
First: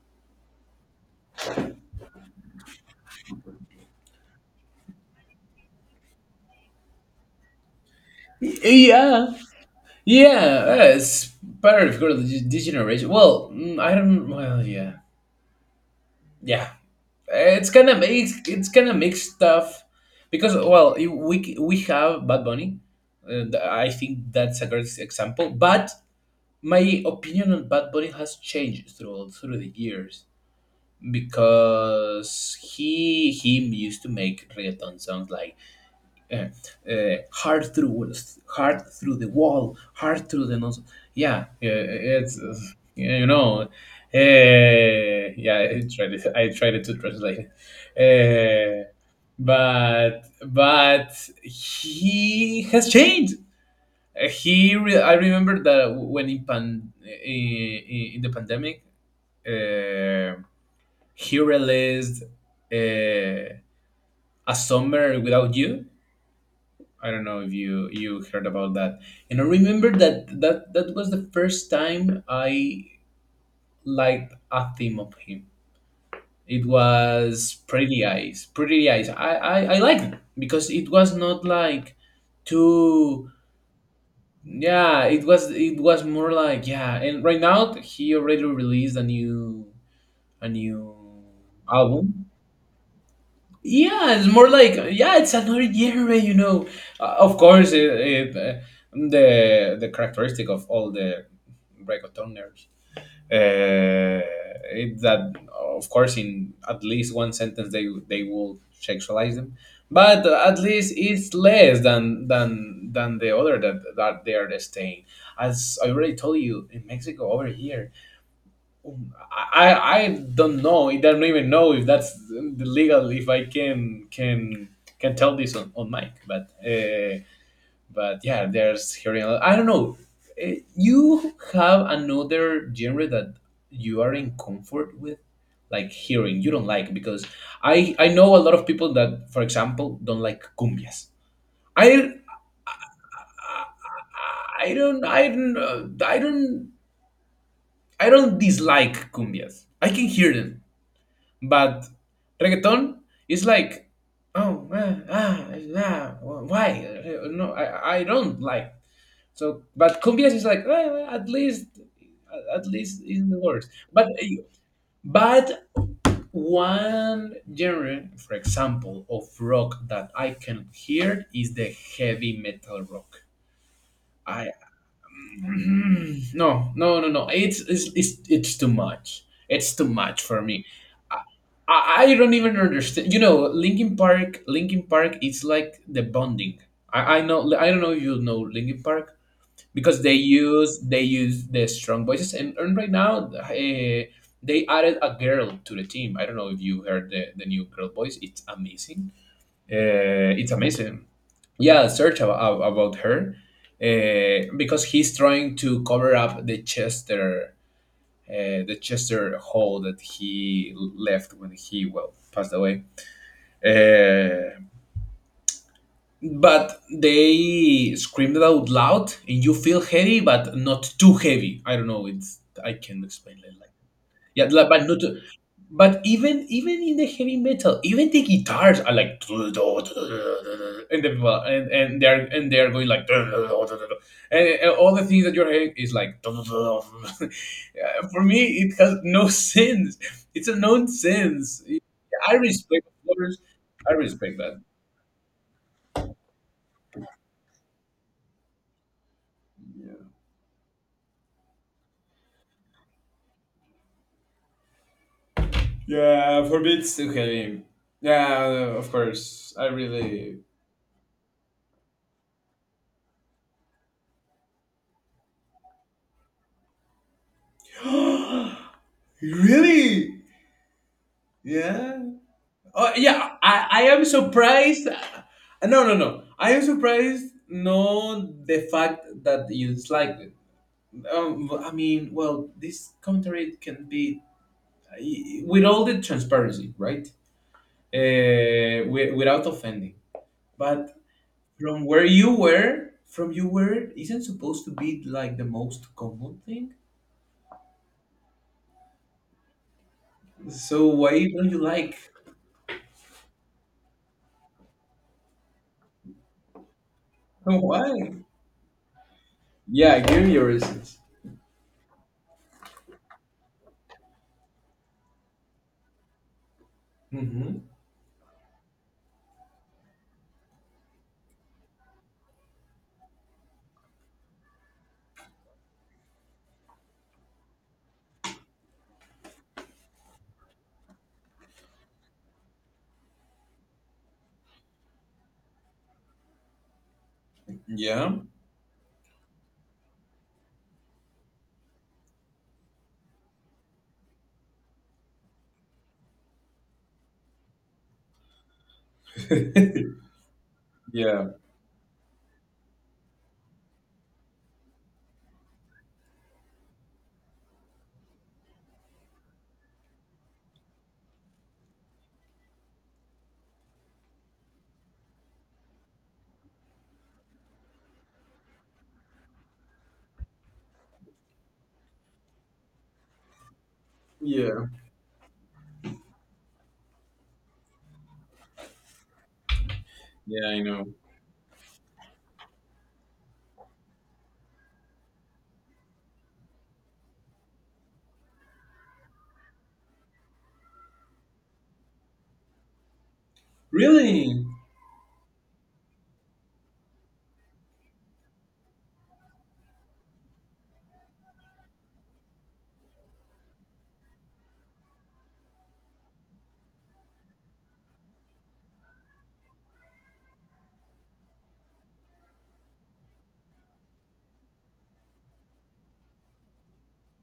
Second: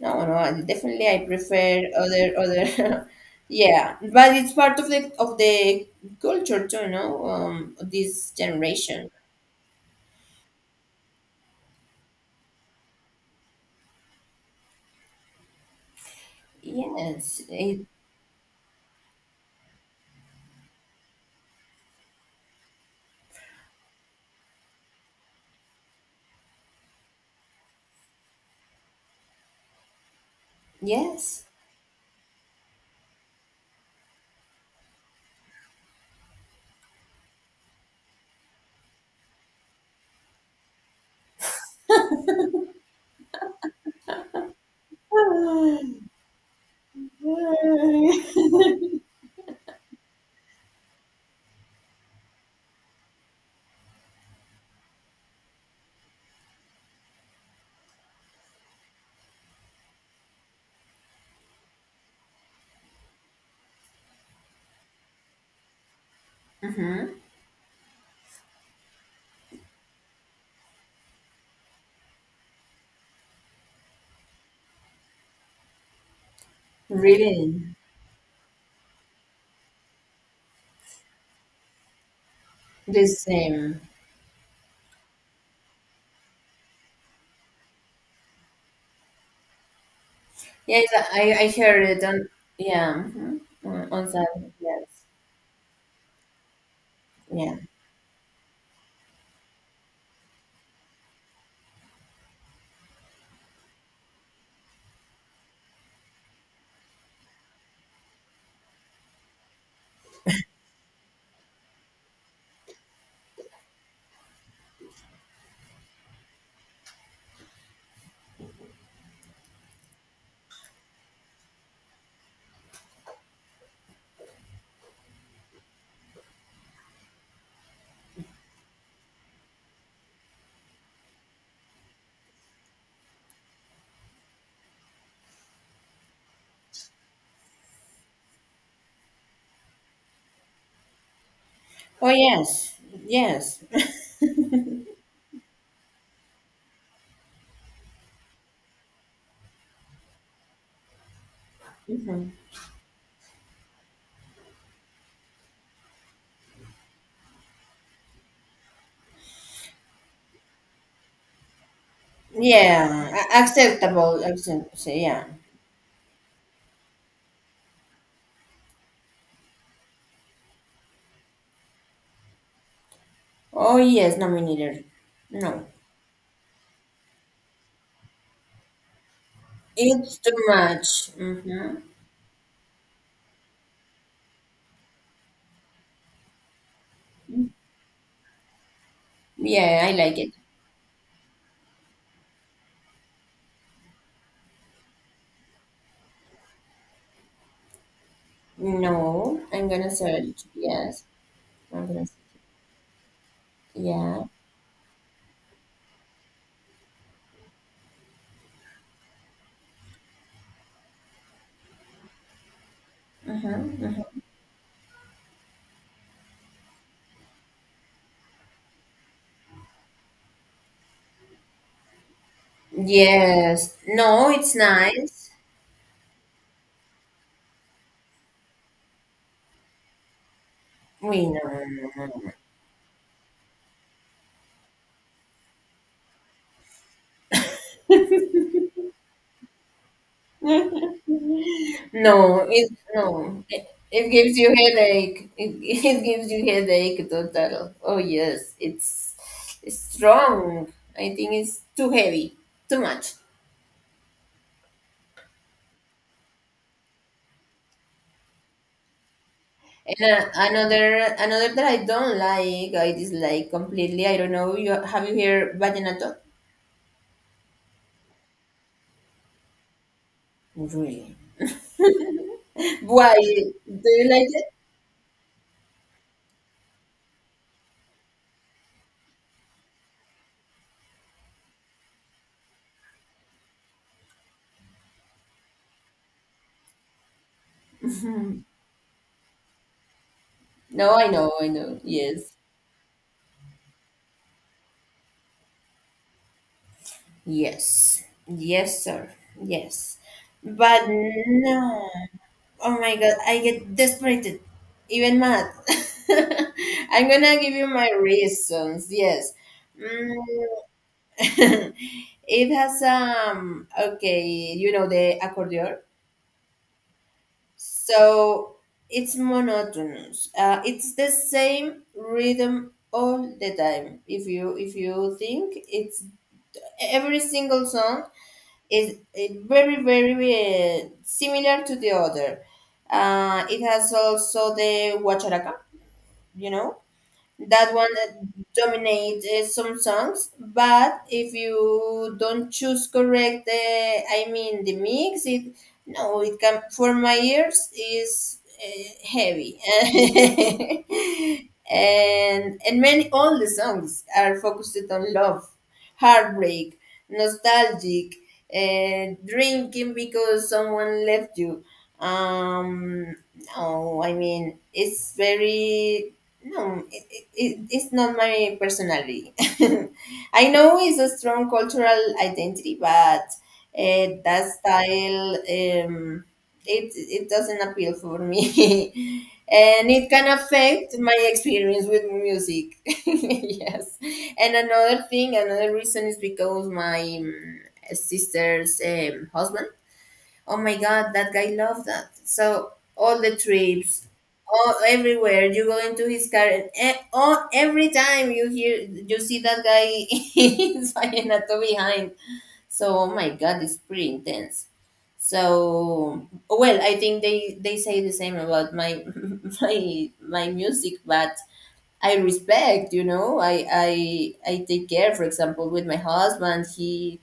S2: No, no, definitely I prefer other. <laughs> Yeah, but it's part of the culture too, no? This generation.
S1: yeah. Yeah, it's part, of course, this generation. Well, mm, I don't. Well, yeah, yeah.
S2: Yes, it,
S1: It's kind of mixed stuff, because, well, we have Bad Bunny. And I think that's a great example, but my opinion on Bad Bunny has changed through the years,
S2: yes.
S1: because he used to make reggaeton songs like, uh, uh, hard through hard through the wall, hard through the nose. Yeah, it's, you know, yeah. I
S2: <sighs>
S1: tried it. I tried to translate it,
S2: <laughs>
S1: but he has changed. I remember that when, in the pandemic, uh, he released, uh, a summer without you. I
S2: Mm-hmm.
S1: don't know if you heard about that. And I remember that that was the first time I liked a theme of him. It was
S2: Really,
S1: Pretty Eyes, Pretty Eyes. I liked it because it was not like
S2: the
S1: too...
S2: same.
S1: Yeah, it was, it was more like, yeah. And right now he already released a new, a
S2: Yes,
S1: new
S2: I heard it
S1: album.
S2: on, yeah, mhm, on
S1: Yeah, it's more
S2: that,
S1: like,
S2: yes,
S1: yeah, it's another genre, you know. Of
S2: yeah.
S1: course, it, the characteristic of all the reggaetoners, uh, it's that, of course, in at least one sentence they will sexualize them. But at least it's less than the other that they are staying, as I already told you, in Mexico over here. I don't know, I don't even know if that's the legal, if I can tell this on mic, but, but yeah, there's hearing. I don't know. You have another genre that you are in comfort with, like hearing. You don't like, because I know a lot of people that, for example, don't like cumbias.
S2: Oh
S1: I
S2: yes, yes.
S1: I don't I don't uh, I don't I don't dislike cumbias. I can hear them, but
S2: <laughs> Hmm,
S1: reggaeton is like, oh, ah, ah, ah, why? No, I don't like. So, but cumbias is like, well, at least
S2: yeah.
S1: in the words.
S2: Acceptable, accept, so, yeah.
S1: But one genre, for example, of rock that I can hear is the heavy metal rock.
S2: Oh yes,
S1: I,
S2: nominated. No,
S1: <clears throat> no, no, no, no. It's too much. It's too
S2: it's
S1: much
S2: too
S1: for me.
S2: much.
S1: I,
S2: Mm-hmm.
S1: I don't even understand. You know, Linkin Park. Linkin Park. It's like the bonding. I know. I don't know if you know Linkin Park.
S2: Yeah, I
S1: Because
S2: like it.
S1: they use the strong voices, and right now, they added a girl to the team. I don't know if you heard the new girl voice, it's amazing.
S2: No, I'm gonna search.
S1: It's
S2: Yes,
S1: amazing.
S2: I'm
S1: Yeah,
S2: gonna.
S1: search about her.
S2: Yeah.
S1: Because he's trying to cover up the Chester, the Chester hole that he left when he, well, passed away.
S2: Mm-hmm. Mm-hmm.
S1: uh, but they screamed it out loud and you feel heavy but not too heavy, I don't know, it's, I can explain it like,
S2: Yes. No,
S1: yeah,
S2: it's
S1: like, but not too-.
S2: nice.
S1: But even in the heavy metal, even the guitars are like <laughs> and
S2: We no, no, no, no, no.
S1: and they're going like <laughs> and all the things that you're hearing is like <laughs> for me it has no sense, it's a nonsense. i
S2: No, it
S1: respect of course
S2: no.
S1: I
S2: It
S1: respect
S2: gives you
S1: that.
S2: headache. It, <laughs> it gives you headache total. Oh yes, it's strong. I think it's too heavy, too much.
S1: Yeah, for beats to him. Yeah, of course. I
S2: And
S1: really.
S2: another another that I don't like, I dislike completely. I don't know. You have you heard vallenato?
S1: <gasps> Really?
S2: Really?
S1: Yeah. Oh,
S2: Why
S1: yeah.
S2: do
S1: I am
S2: you like it?
S1: surprised. No, no, no. I am surprised. No, the fact that you dislike it. I mean, well, this commentary can be with all the transparency, right? Without offending,
S2: No,
S1: but
S2: I know, I know.
S1: from where
S2: Yes,
S1: you were, from you were, isn't supposed to be like the most common thing.
S2: yes, yes, sir, yes.
S1: So
S2: But
S1: why don't you
S2: no.
S1: like?
S2: Oh my God, I get desperate, even mad. <laughs> I'm gonna give you my
S1: Why?
S2: reasons. Yes.
S1: Yeah,
S2: Mm.
S1: give me your reasons.
S2: <laughs> It has okay, you know the accordion.
S1: Hmm.
S2: So it's monotonous. It's the same rhythm all the time. If you think it's every single song is very similar to the other. It has also the guacharaca, you know, that one
S1: Yeah.
S2: that dominates some songs, but if you don't choose correct, I mean, the mix, it no, it can, for my ears, is
S1: <laughs>
S2: heavy.
S1: Yeah.
S2: <laughs> And many, all the songs are focused on love, heartbreak, nostalgic, and drinking because someone left you. um no, I mean, it's very no, it's not my personality. <laughs> I know it's a strong cultural identity, but that
S1: Yeah.
S2: style, it doesn't appeal for me, <laughs> and it can
S1: Yeah, I know.
S2: affect my experience with music. <laughs> Yes, and another thing, another reason is because my sister's husband, oh my God, that guy loved that. So all the trips,
S1: Really?
S2: all everywhere you go into his car, and all, every time you hear you see that guy <laughs> in Vallenato behind. So oh my God, it's pretty intense. So well, I think they say the same about my <laughs> my music, but I respect, you know, I take care. For example, with my husband, he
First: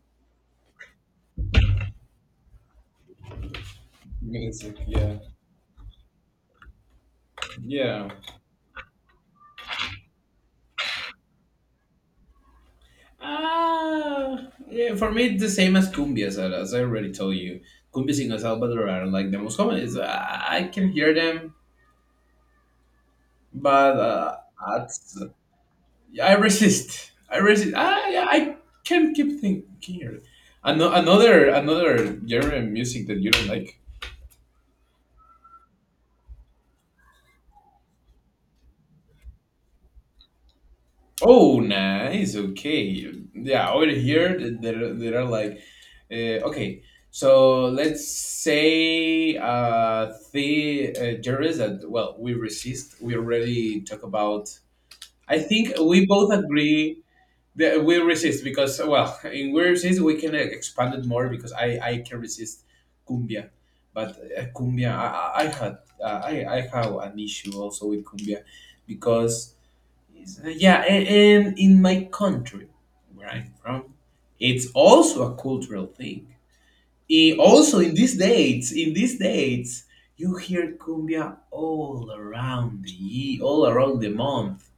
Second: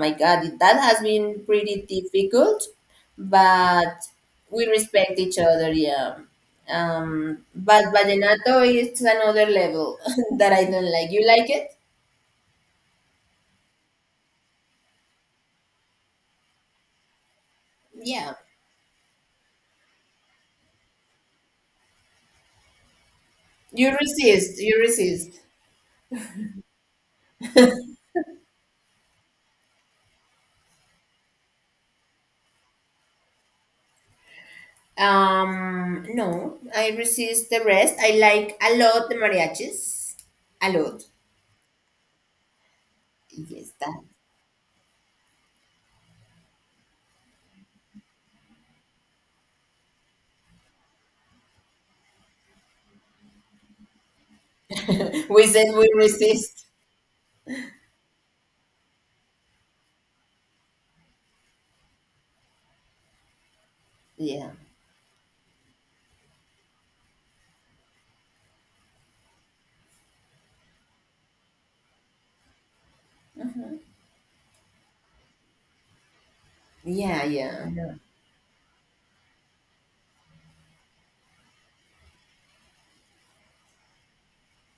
S2: my God, that has been pretty difficult, but we
S1: Amazing.
S2: respect
S1: Yeah.
S2: each other. Yeah. But
S1: Yeah.
S2: vallenato is another level <laughs> that I don't like. You like it?
S1: Ah, yeah. For me, it's the same as cumbias, as I already told you. Cumbias in
S2: Yeah.
S1: El Salvador are like the most common. Is, I can hear them,
S2: You
S1: but,
S2: resist. You
S1: at...
S2: resist.
S1: Yeah, I resist. I resist. I can not keep thinking here. Another genre of music that you don't like.
S2: No, I resist the rest. I like a lot the mariachis. A lot.
S1: Oh, nice. Okay.
S2: Yes,
S1: Yeah, over
S2: that.
S1: here, there are like, okay. So let's say, the, genres that, well, we resist. We already talk about.
S2: <laughs>
S1: I
S2: We said
S1: think
S2: we
S1: we both
S2: resist.
S1: agree we resist because well, <laughs> in we resist we can expand it more because I can resist cumbia, but
S2: Yeah.
S1: cumbia I had I have an issue also with cumbia because yeah, and in my country where I'm from, it's also a cultural thing.
S2: Yeah,
S1: I-
S2: yeah.
S1: also in these dates, you hear cumbia all around the month.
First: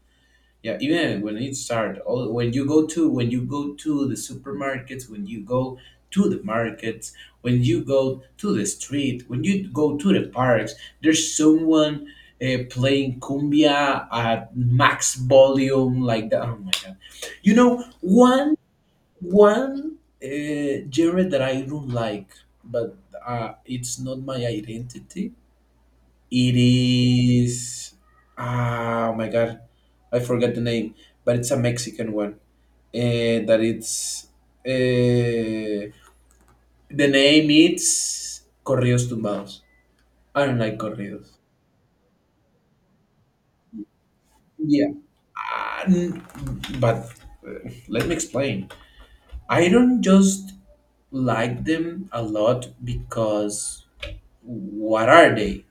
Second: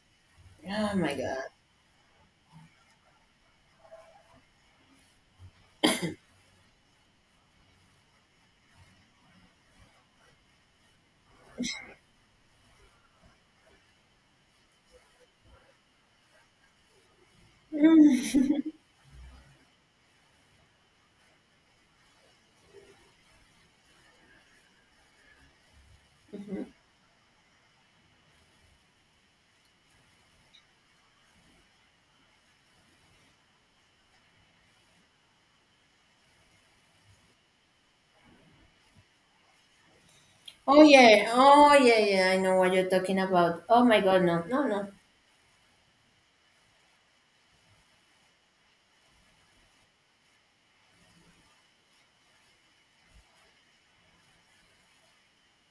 S1: Yeah,
S2: Oh my
S1: even when
S2: God.
S1: it start, all when you go to when you go to the supermarkets, when you go to the markets, when you go to the street, when you go to the parks, there's someone playing cumbia at max volume like that. Oh my god! You know one genre that I don't like, but it's not my identity it is. Oh my God, I forgot the name, but it's a Mexican one. That it's. Uh, the name is Corridos Tumbados. I don't like
S2: Oh
S1: corridos.
S2: yeah, oh yeah, yeah. I know what you're talking about. Oh my God, no, no, no.
S1: Yeah, and- but uh, let me explain. I don't just like them a lot because what are they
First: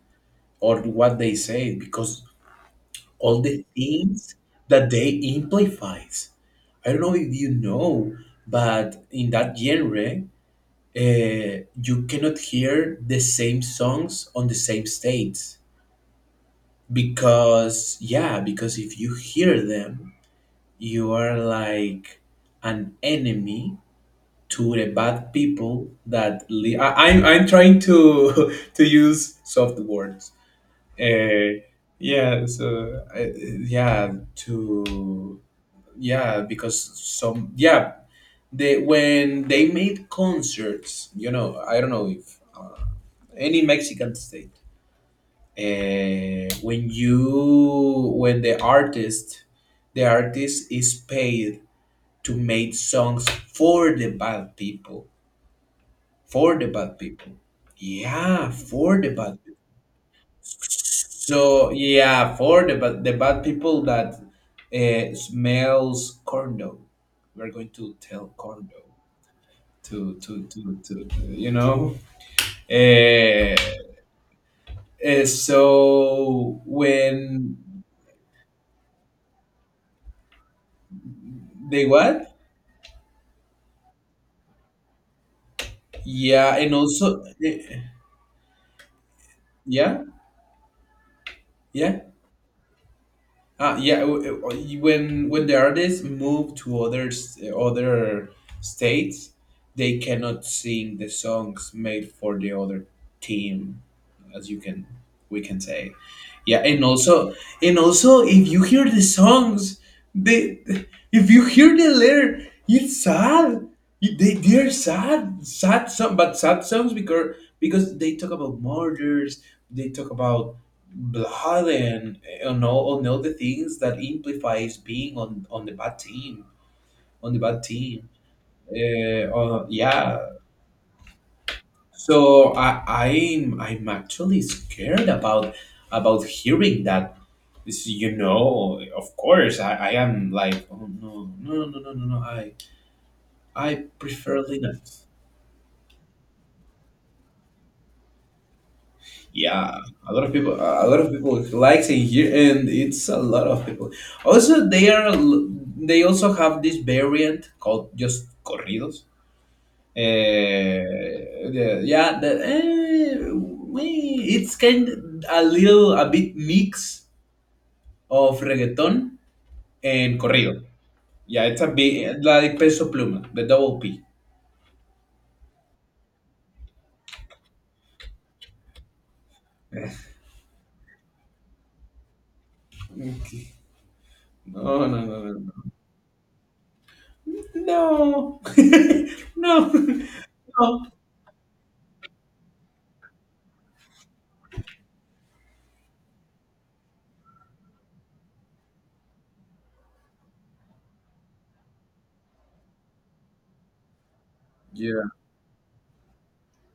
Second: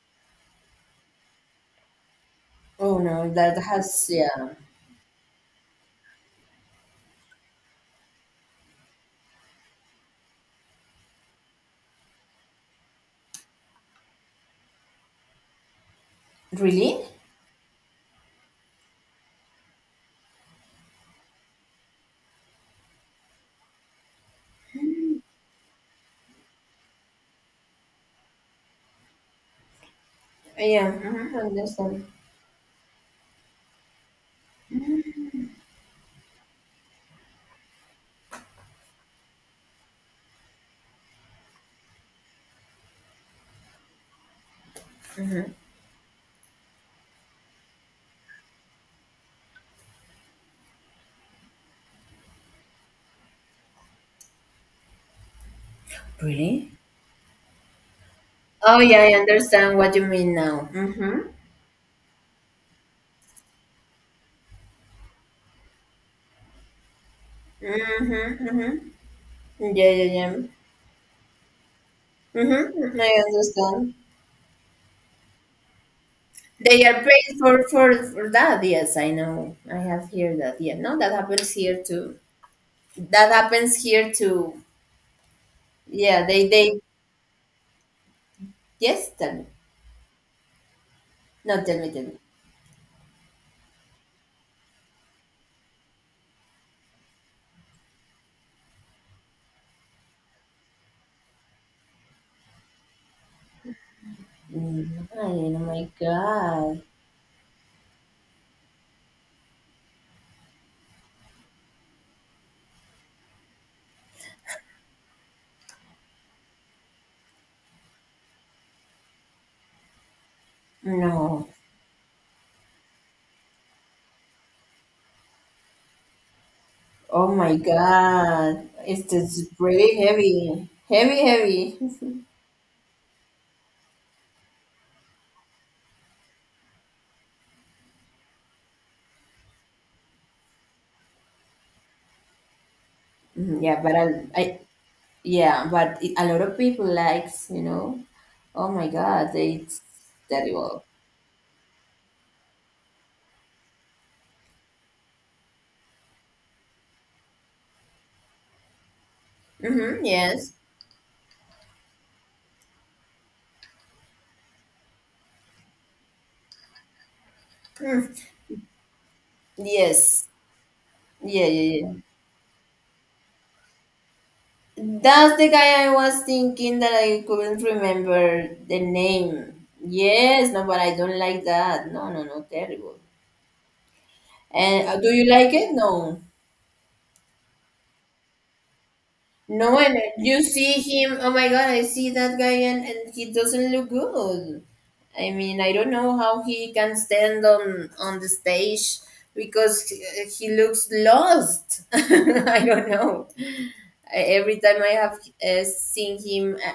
S1: or what they say? Because
S2: Oh no,
S1: all
S2: that
S1: the
S2: has
S1: things
S2: yeah.
S1: that they amplifies. I don't know if you know, but in that genre, you cannot hear the same songs on the same stage
S2: Really?
S1: because yeah, because if you hear them, you are like an enemy to the bad people that I'm trying to <laughs> to use soft words.
S2: Yeah, mm-hmm,
S1: Uh,
S2: understand.
S1: yeah, so uh, yeah, to Yeah, because they when they made concerts, I don't know if any Mexican state, when the artist is paid to make songs for the bad people, for the
S2: Really?
S1: bad people. Yeah,
S2: Oh yeah,
S1: for the
S2: I
S1: bad people.
S2: understand what you mean now. Mm-hmm.
S1: So yeah, for the bad people that smells corn dog. We're going to tell corn dog
S2: Yeah, yeah, yeah.
S1: to
S2: Mm-hmm. I
S1: eh,
S2: understand.
S1: so
S2: They are paid
S1: when
S2: for, for that. Yes, I know. I have heard that. Yeah, no, that happens here
S1: they
S2: too.
S1: what
S2: That happens here too. Yeah,
S1: yeah
S2: they
S1: and also
S2: yes. Tell me.
S1: yeah
S2: No, tell me,
S1: yeah
S2: tell me.
S1: Yeah, when the artists move to other states, they cannot sing the songs made for the other team, as you can
S2: Mm,
S1: we
S2: oh
S1: can
S2: my
S1: say. Yeah,
S2: God.
S1: and also if you hear the songs, they if you hear the lyric, it's sad. They're sad, sad song, but sad songs because they talk about murders, they talk about
S2: No.
S1: Bladen and all the things that implies being on the bad team, on
S2: Oh
S1: the
S2: my
S1: bad team.
S2: God. It is just really
S1: Yeah.
S2: heavy. Heavy, heavy. <laughs>
S1: So I'm actually scared about hearing that. Of course, I am like, oh no, no, no, no, no, no. I
S2: Mhm, yeah,
S1: I
S2: but I
S1: prefer Linux.
S2: yeah, but it, a lot of people likes, you know. Oh my God,
S1: Yeah,
S2: it's
S1: a lot of people,
S2: terrible.
S1: a lot of people likes it here, and it's a lot of people. Also, they also have this variant called just corridos.
S2: Mm-hmm, yes.
S1: Eh, the- yeah, the, eh, we, it's kind of a bit mix
S2: Mm,
S1: of reggaeton and
S2: yes.
S1: corrido. Yeah,
S2: Yeah,
S1: it's a
S2: yeah, yeah.
S1: bit like Peso Pluma, the double P.
S2: That's the guy I was thinking that I couldn't remember the name. Yes, no, but I don't like that. No, no, no, terrible.
S1: Okay. No, no,
S2: And
S1: no,
S2: do you
S1: no,
S2: like
S1: no,
S2: it? No.
S1: no, <laughs> no.
S2: No, and
S1: <laughs>
S2: then you see
S1: No.
S2: him. Oh my God, I see that guy, and he doesn't look good. I mean, I don't know how he can stand on the stage because he looks lost. <laughs> I don't know. Every time I
S1: Yeah.
S2: have seen him,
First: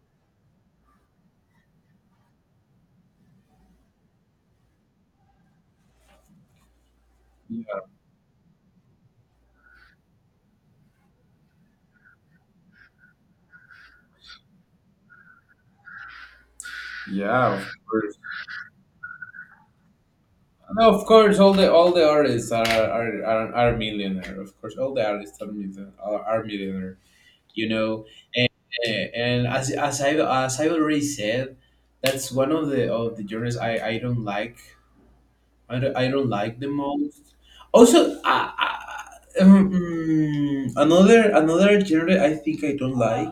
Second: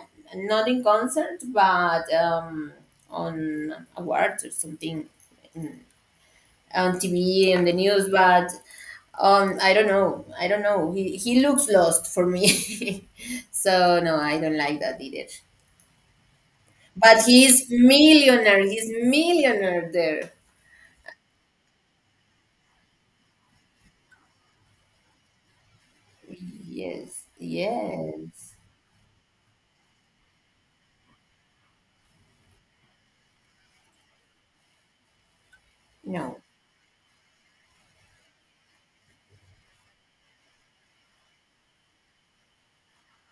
S2: not in concert, but on awards or something on TV and the news, but I don't know. I don't know. He looks lost for me. <laughs> So no, I don't like that either. But
S1: Yeah,
S2: he's
S1: of course.
S2: millionaire. He's millionaire there.
S1: No, of course, all the artists are are millionaire. Of course, all the artists are millionaire. Are millionaire.
S2: Yes.
S1: You know, and,
S2: Yes.
S1: and as as I already said, that's one of the genres I don't like. I don't
S2: No.
S1: like the most. Also, another genre I think I don't like.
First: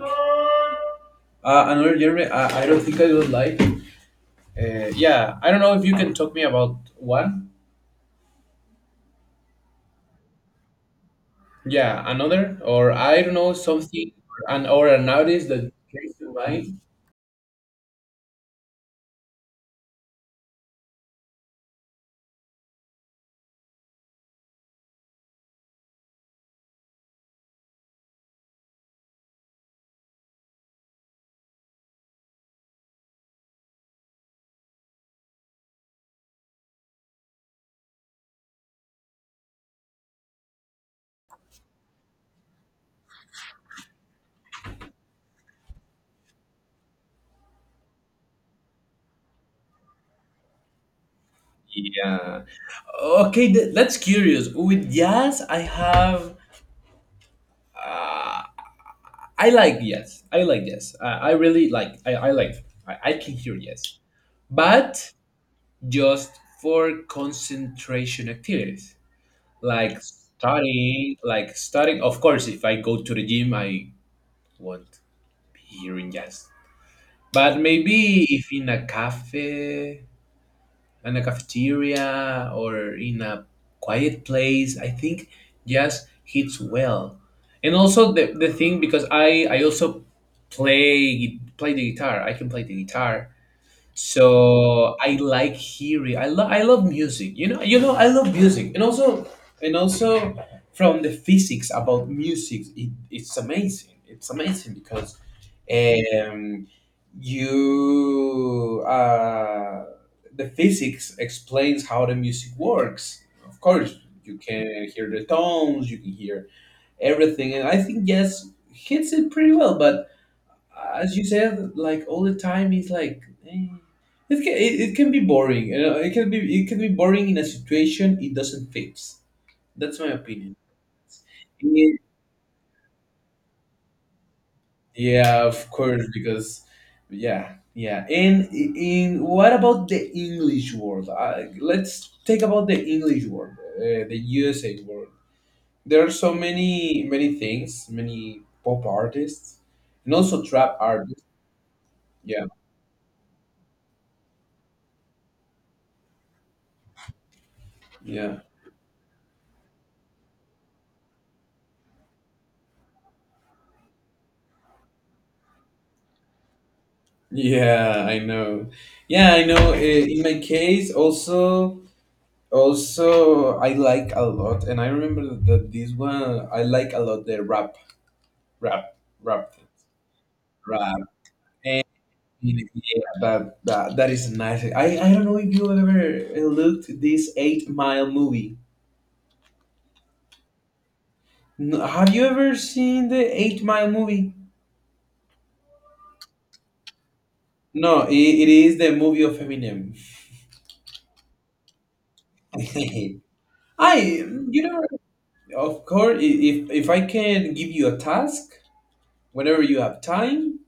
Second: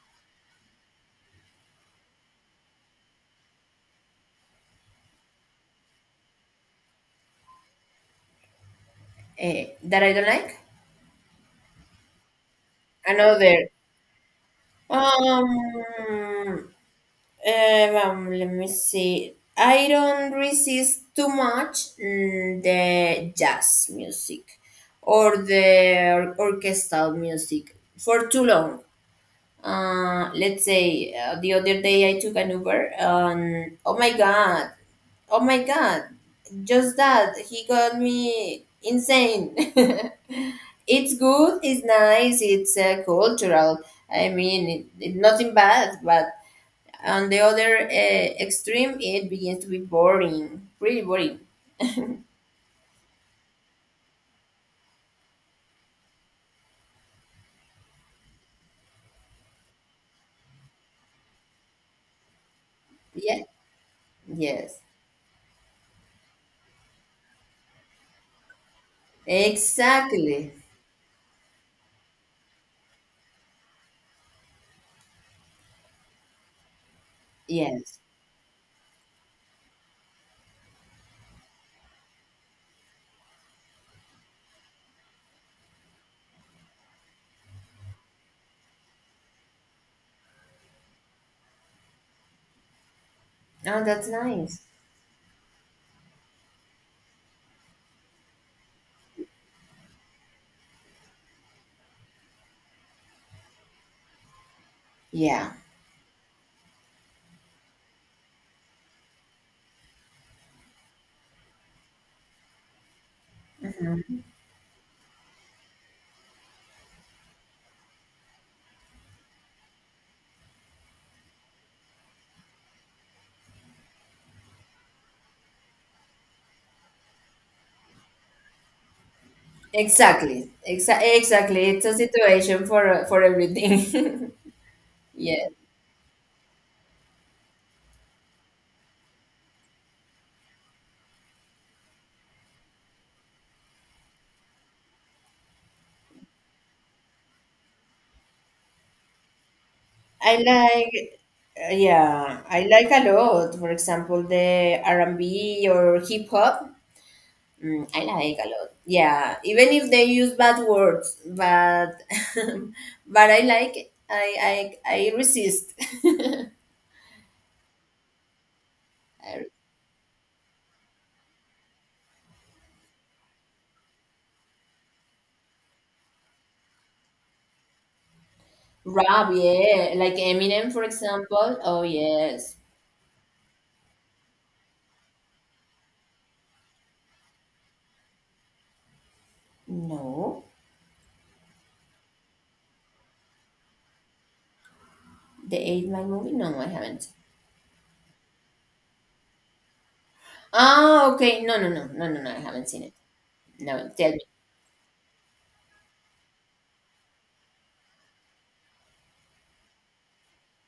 S1: Another genre I don't think I don't like. Yeah, I don't know if you can talk me about one.
S2: That I don't like.
S1: Yeah, another or I don't know
S2: Another.
S1: something and or an artist that comes to
S2: Um.
S1: mind.
S2: Let me see. I don't resist too much the jazz music or the orchestral music for too long. Let's say the other day I took an Uber and oh my god, just that he got me insane. <laughs> It's good, it's nice, it's cultural. I mean, nothing bad, but on the other extreme, it begins to be boring, pretty boring.
S1: Yeah. Okay, that's curious. With jazz, I like jazz. I like jazz. I really like. I like. I can
S2: Yeah.
S1: hear jazz,
S2: Yes.
S1: but just for concentration activities like
S2: Exactly.
S1: studying, like studying. Of course, if I go to the gym, I won't be hearing jazz. But
S2: Yes.
S1: maybe if in a cafeteria or in a quiet place. I think jazz hits well. And also the thing because I also play the guitar. I can play the guitar
S2: Oh, that's nice.
S1: so I like hearing. I love music. I love music, and also, and also, from the physics about music, it's amazing. It's amazing because,
S2: Yeah.
S1: um, you the physics explains how the music works. Of course, you can hear the tones. You can hear everything, and I think yes, hits it pretty well. But as you said, like all the time, it's like it can be boring. It can be boring in a situation it doesn't fit. That's my
S2: Exactly.
S1: opinion.
S2: Exactly. It's a
S1: Yeah,
S2: situation for everything. <laughs>
S1: yeah,
S2: Yeah.
S1: of course, because yeah, yeah. And in what about the English word? Let's take about the English word, the USA word. There are so many many things, many pop artists, and
S2: I
S1: also trap
S2: like.
S1: artists.
S2: Yeah,
S1: Yeah,
S2: I like a lot. For example, the R and B or hip hop. Mm, I
S1: yeah.
S2: like a lot. Yeah, even if they use bad words, but <laughs> but I like, I resist.
S1: Yeah, I know. Yeah, I know. In my case, also, I like a lot, and I remember that this one I like a lot the rap,
S2: <laughs>
S1: rap,
S2: Rap,
S1: rap,
S2: yeah, like Eminem, for
S1: rap,
S2: example. Oh
S1: and
S2: yes.
S1: yeah, that is nice. I don't know if you ever looked this 8 Mile movie.
S2: No,
S1: No, have you ever seen the 8 Mile movie?
S2: the Eight Mile movie. No, I haven't.
S1: No, it is the movie of Eminem.
S2: Ah, okay. No, no, no, no, no, no. I haven't seen it.
S1: <laughs>
S2: No,
S1: I,
S2: tell me.
S1: you know, of course, if I can give you a task, whenever you have time,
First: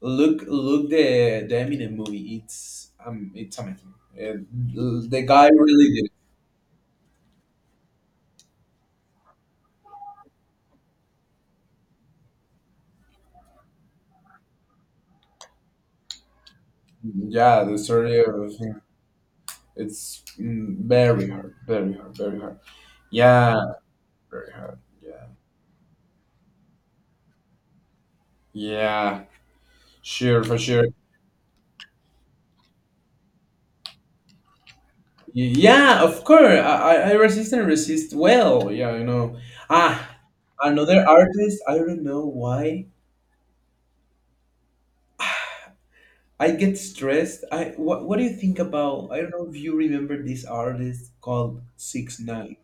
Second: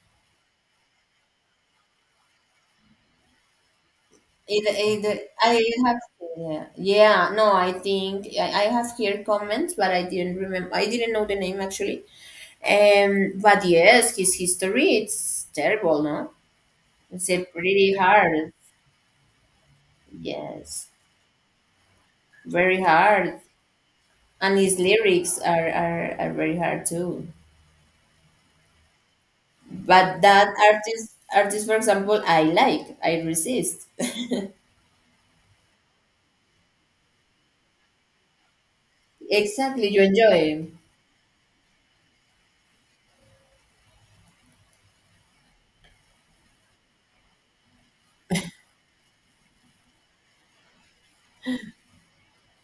S1: look the Eminem movie. It's amazing. The guy
S2: I have.
S1: really did.
S2: Yeah, yeah. No, I think I have heard comments, but I didn't remember. I didn't know the name actually. But yes, his history it's terrible, no? It's a
S1: Yeah, the
S2: pretty
S1: story
S2: hard,
S1: of him. It's
S2: yes,
S1: very hard, very hard, very hard.
S2: very hard,
S1: Yeah, very
S2: and his
S1: hard. Yeah,
S2: lyrics are, are very hard too.
S1: yeah,
S2: But
S1: sure
S2: that
S1: for sure.
S2: artist, for example, I like, I resist. <laughs>
S1: Yeah, of course. I resist and resist well. Yeah.
S2: Exactly, you
S1: Ah,
S2: enjoy him.
S1: another artist. I don't know why. I get stressed. What do you think about? I don't know if you remember this artist called 69.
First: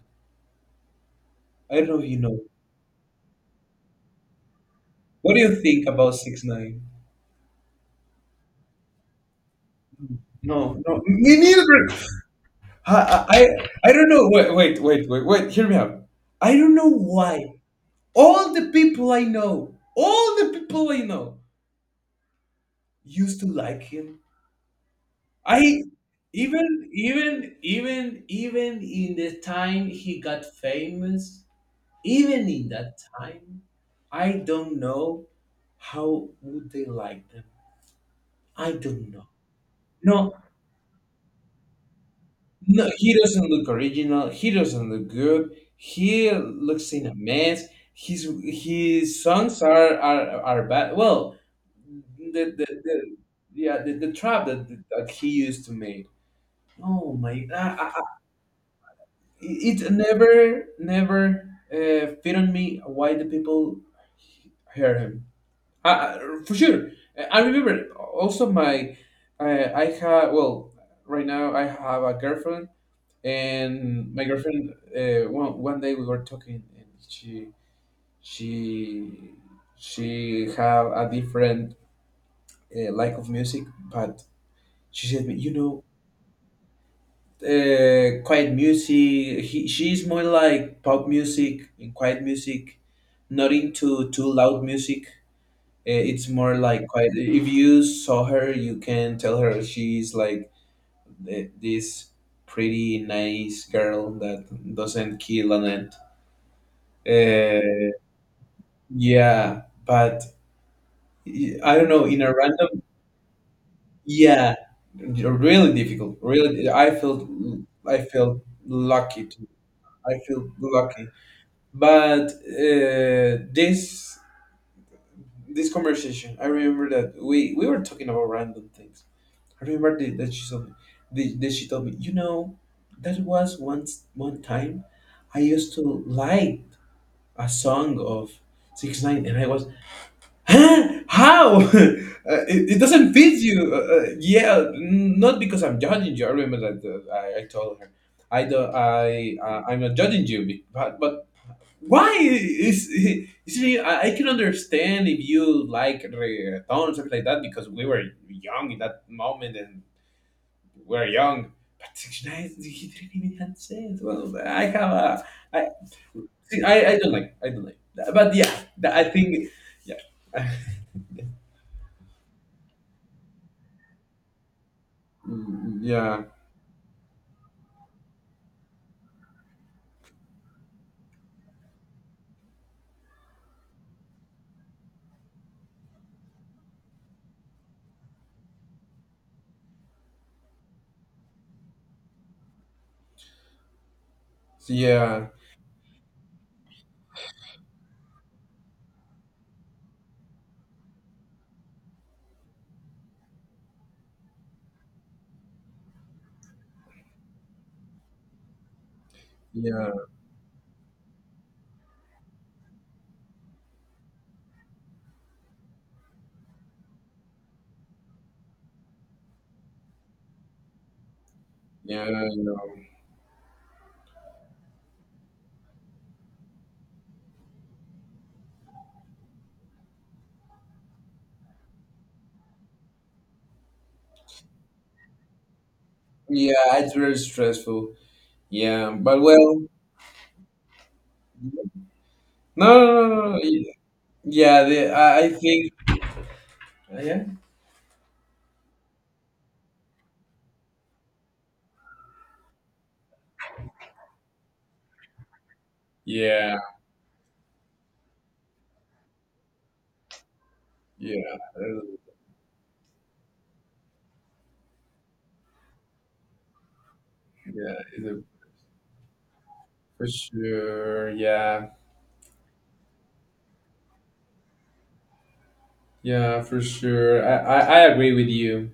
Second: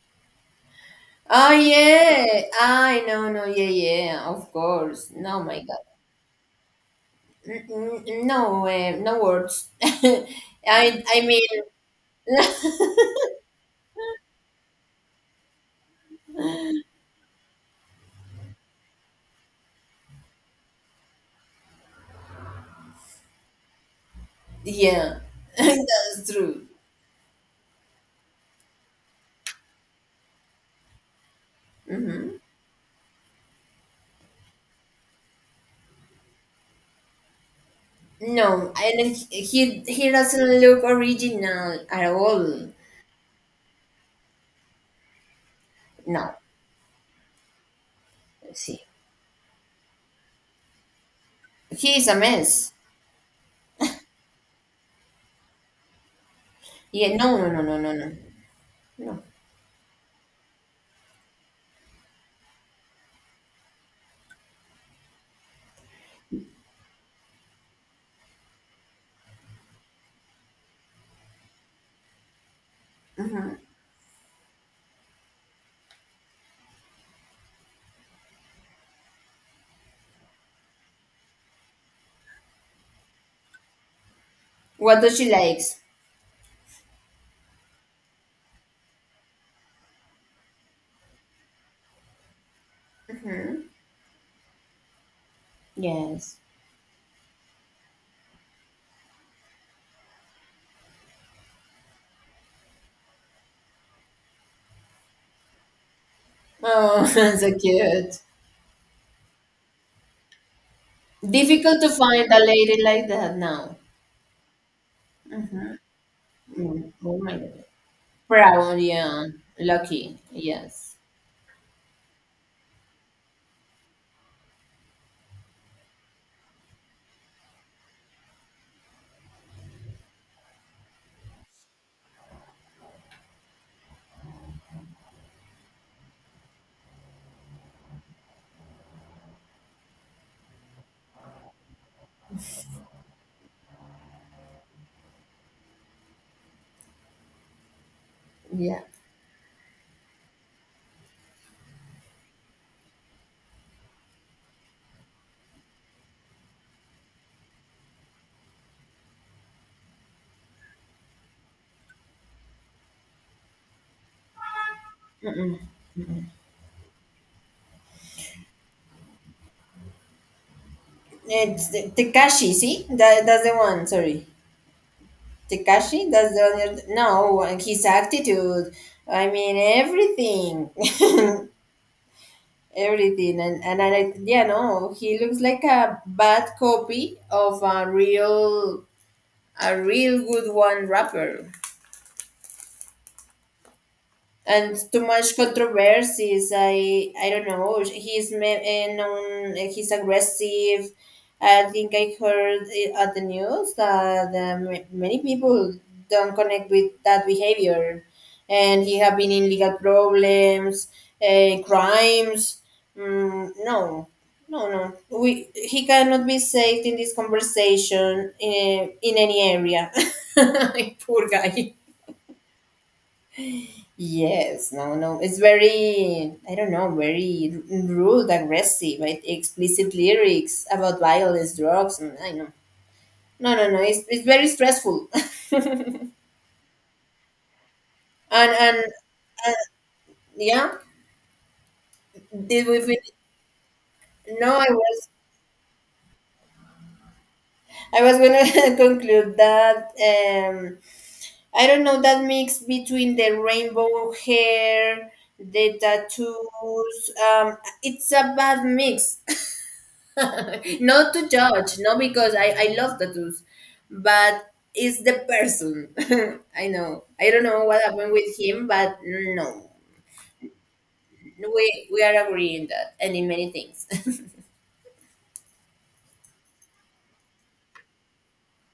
S2: Oh
S1: I don't know if you know.
S2: yeah, I no no yeah yeah of course.
S1: What
S2: No
S1: do you
S2: my God,
S1: think about 69?
S2: No no words. <laughs>
S1: No, no,
S2: I
S1: me
S2: mean,
S1: neither. I don't know. Wait, wait, wait, wait, wait. Hear me out. I don't know why all the people I know, all the people I know, used to like him.
S2: yeah, <laughs>
S1: I
S2: that's true.
S1: even in the time he got famous even in that time, I don't know how would they like them. I
S2: No,
S1: don't
S2: and
S1: know.
S2: he
S1: No,
S2: doesn't look original at all.
S1: no, he doesn't look original. He doesn't look good. He
S2: No,
S1: looks in a mess. His
S2: see,
S1: his songs are are bad. Well,
S2: he is a
S1: the, the,
S2: mess.
S1: the the trap that he used to make.
S2: Yeah,
S1: Oh
S2: no,
S1: my!
S2: no, no, no, no, no, no.
S1: It never fit on me why the people hear him. Uh, for sure. I remember also uh, I have, well, right now I have a girlfriend, and my girlfriend, one day we were talking, and she, she have a different like of music, but
S2: What
S1: she
S2: does
S1: said,
S2: she likes?
S1: quiet music, she's more like pop music and quiet music, not into too loud music. It's
S2: Yes.
S1: more like quite. If you saw her, you can tell her she's like this pretty nice girl that doesn't kill an ant.
S2: Oh, <laughs> so
S1: Uh,
S2: cute.
S1: yeah, but I
S2: Difficult
S1: don't
S2: to
S1: know. In
S2: find
S1: a
S2: a lady
S1: random,
S2: like that now.
S1: yeah, really difficult. Really,
S2: Mm, oh my god.
S1: I felt
S2: Proud,
S1: lucky.
S2: yeah. Lucky,
S1: I feel
S2: yes.
S1: lucky. But uh, this this conversation, I remember that we were talking about random things. I remember that she told me, the, that she told me, you know, that was once one time I used to like a song of 69, and I was, huh? How? <laughs> It doesn't fit you. Yeah, not because I'm judging you. I remember that I told her, I don't,
S2: Yeah.
S1: I, I'm not judging you, but but why is <laughs> is me? I can understand if you like reggaeton or something like that because we were young in that moment and we're young. But 69, <laughs> he didn't even have sense. Well, I have a. I, see, I don't like. I don't like that. But yeah, I think. Yeah. <laughs>
S2: It's the Tekashi, see? That, that's the one, sorry.
S1: Mm,
S2: Takashi,
S1: yeah,
S2: that's the other. No, his attitude. I mean, everything, <laughs> everything, and I, yeah, no, he looks like a bad copy of a real good one rapper.
S1: so,
S2: And too
S1: yeah,
S2: much controversies. I don't know. He's known. He's aggressive. I think I heard at the news that many people don't connect with that behavior, and he have been in legal
S1: yeah,
S2: problems, crimes. Mm, no, no, no. We he cannot be saved in this conversation in any area. <laughs> Poor guy.
S1: yeah. I know.
S2: Yes, no, no. It's very, I don't know, very rude, aggressive, right? Explicit lyrics about violence, drugs, and I know. No, no, no. It's very stressful. <laughs>
S1: Yeah, it's very stressful.
S2: And
S1: Yeah, but well,
S2: yeah,
S1: no,
S2: did we
S1: no,
S2: fin-
S1: no, no.
S2: no,
S1: Yeah, yeah, I think. Yeah.
S2: I was gonna <laughs> conclude that I don't know that mix between the rainbow hair, the
S1: Yeah,
S2: tattoos. It's a bad mix. <laughs> Not to
S1: yeah,
S2: judge, no, because I love tattoos, but it's the person. <laughs> I know. I don't know
S1: yeah.
S2: what happened with him, but no,
S1: For sure. Yeah,
S2: we are agreeing that, and in many things.
S1: yeah, for sure. I agree with you.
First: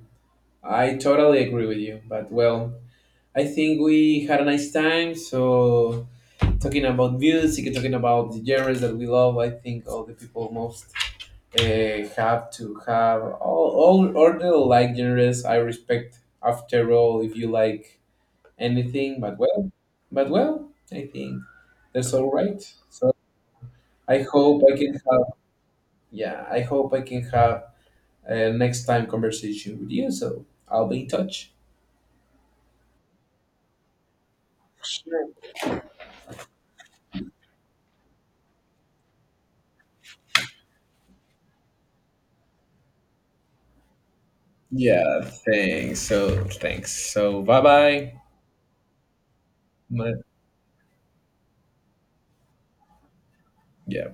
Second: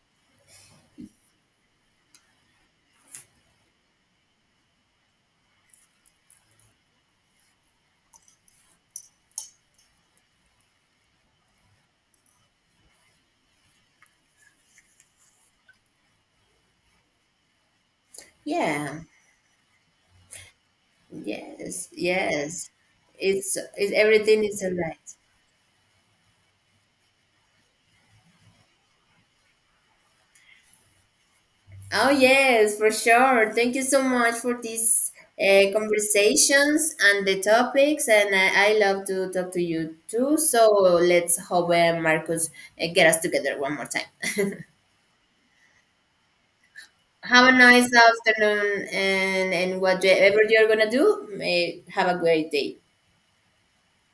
S1: I totally agree with you, but well, I think we had a nice time. So talking about music, and talking about the genres that we love, I think all the people most have to have all the like genres. I respect after all if you like
S2: <laughs> Yeah.
S1: anything, but well, but well, I think
S2: Yes.
S1: that's all right.
S2: Yes.
S1: So
S2: It's
S1: I
S2: everything
S1: hope
S2: is
S1: I can
S2: alright.
S1: have yeah, I hope I can have a next time conversation with you. So I'll be in touch.
S2: Oh, yes, for sure. Thank you so much for these
S1: Sure.
S2: conversations and the topics. And I love to talk to you too. So let's hope Marcus get us together one more time. <laughs>
S1: Yeah, thanks. So thanks. So
S2: Have a
S1: bye
S2: nice
S1: bye.
S2: afternoon, and whatever you're going to do, may have a great day.
S1: Yeah.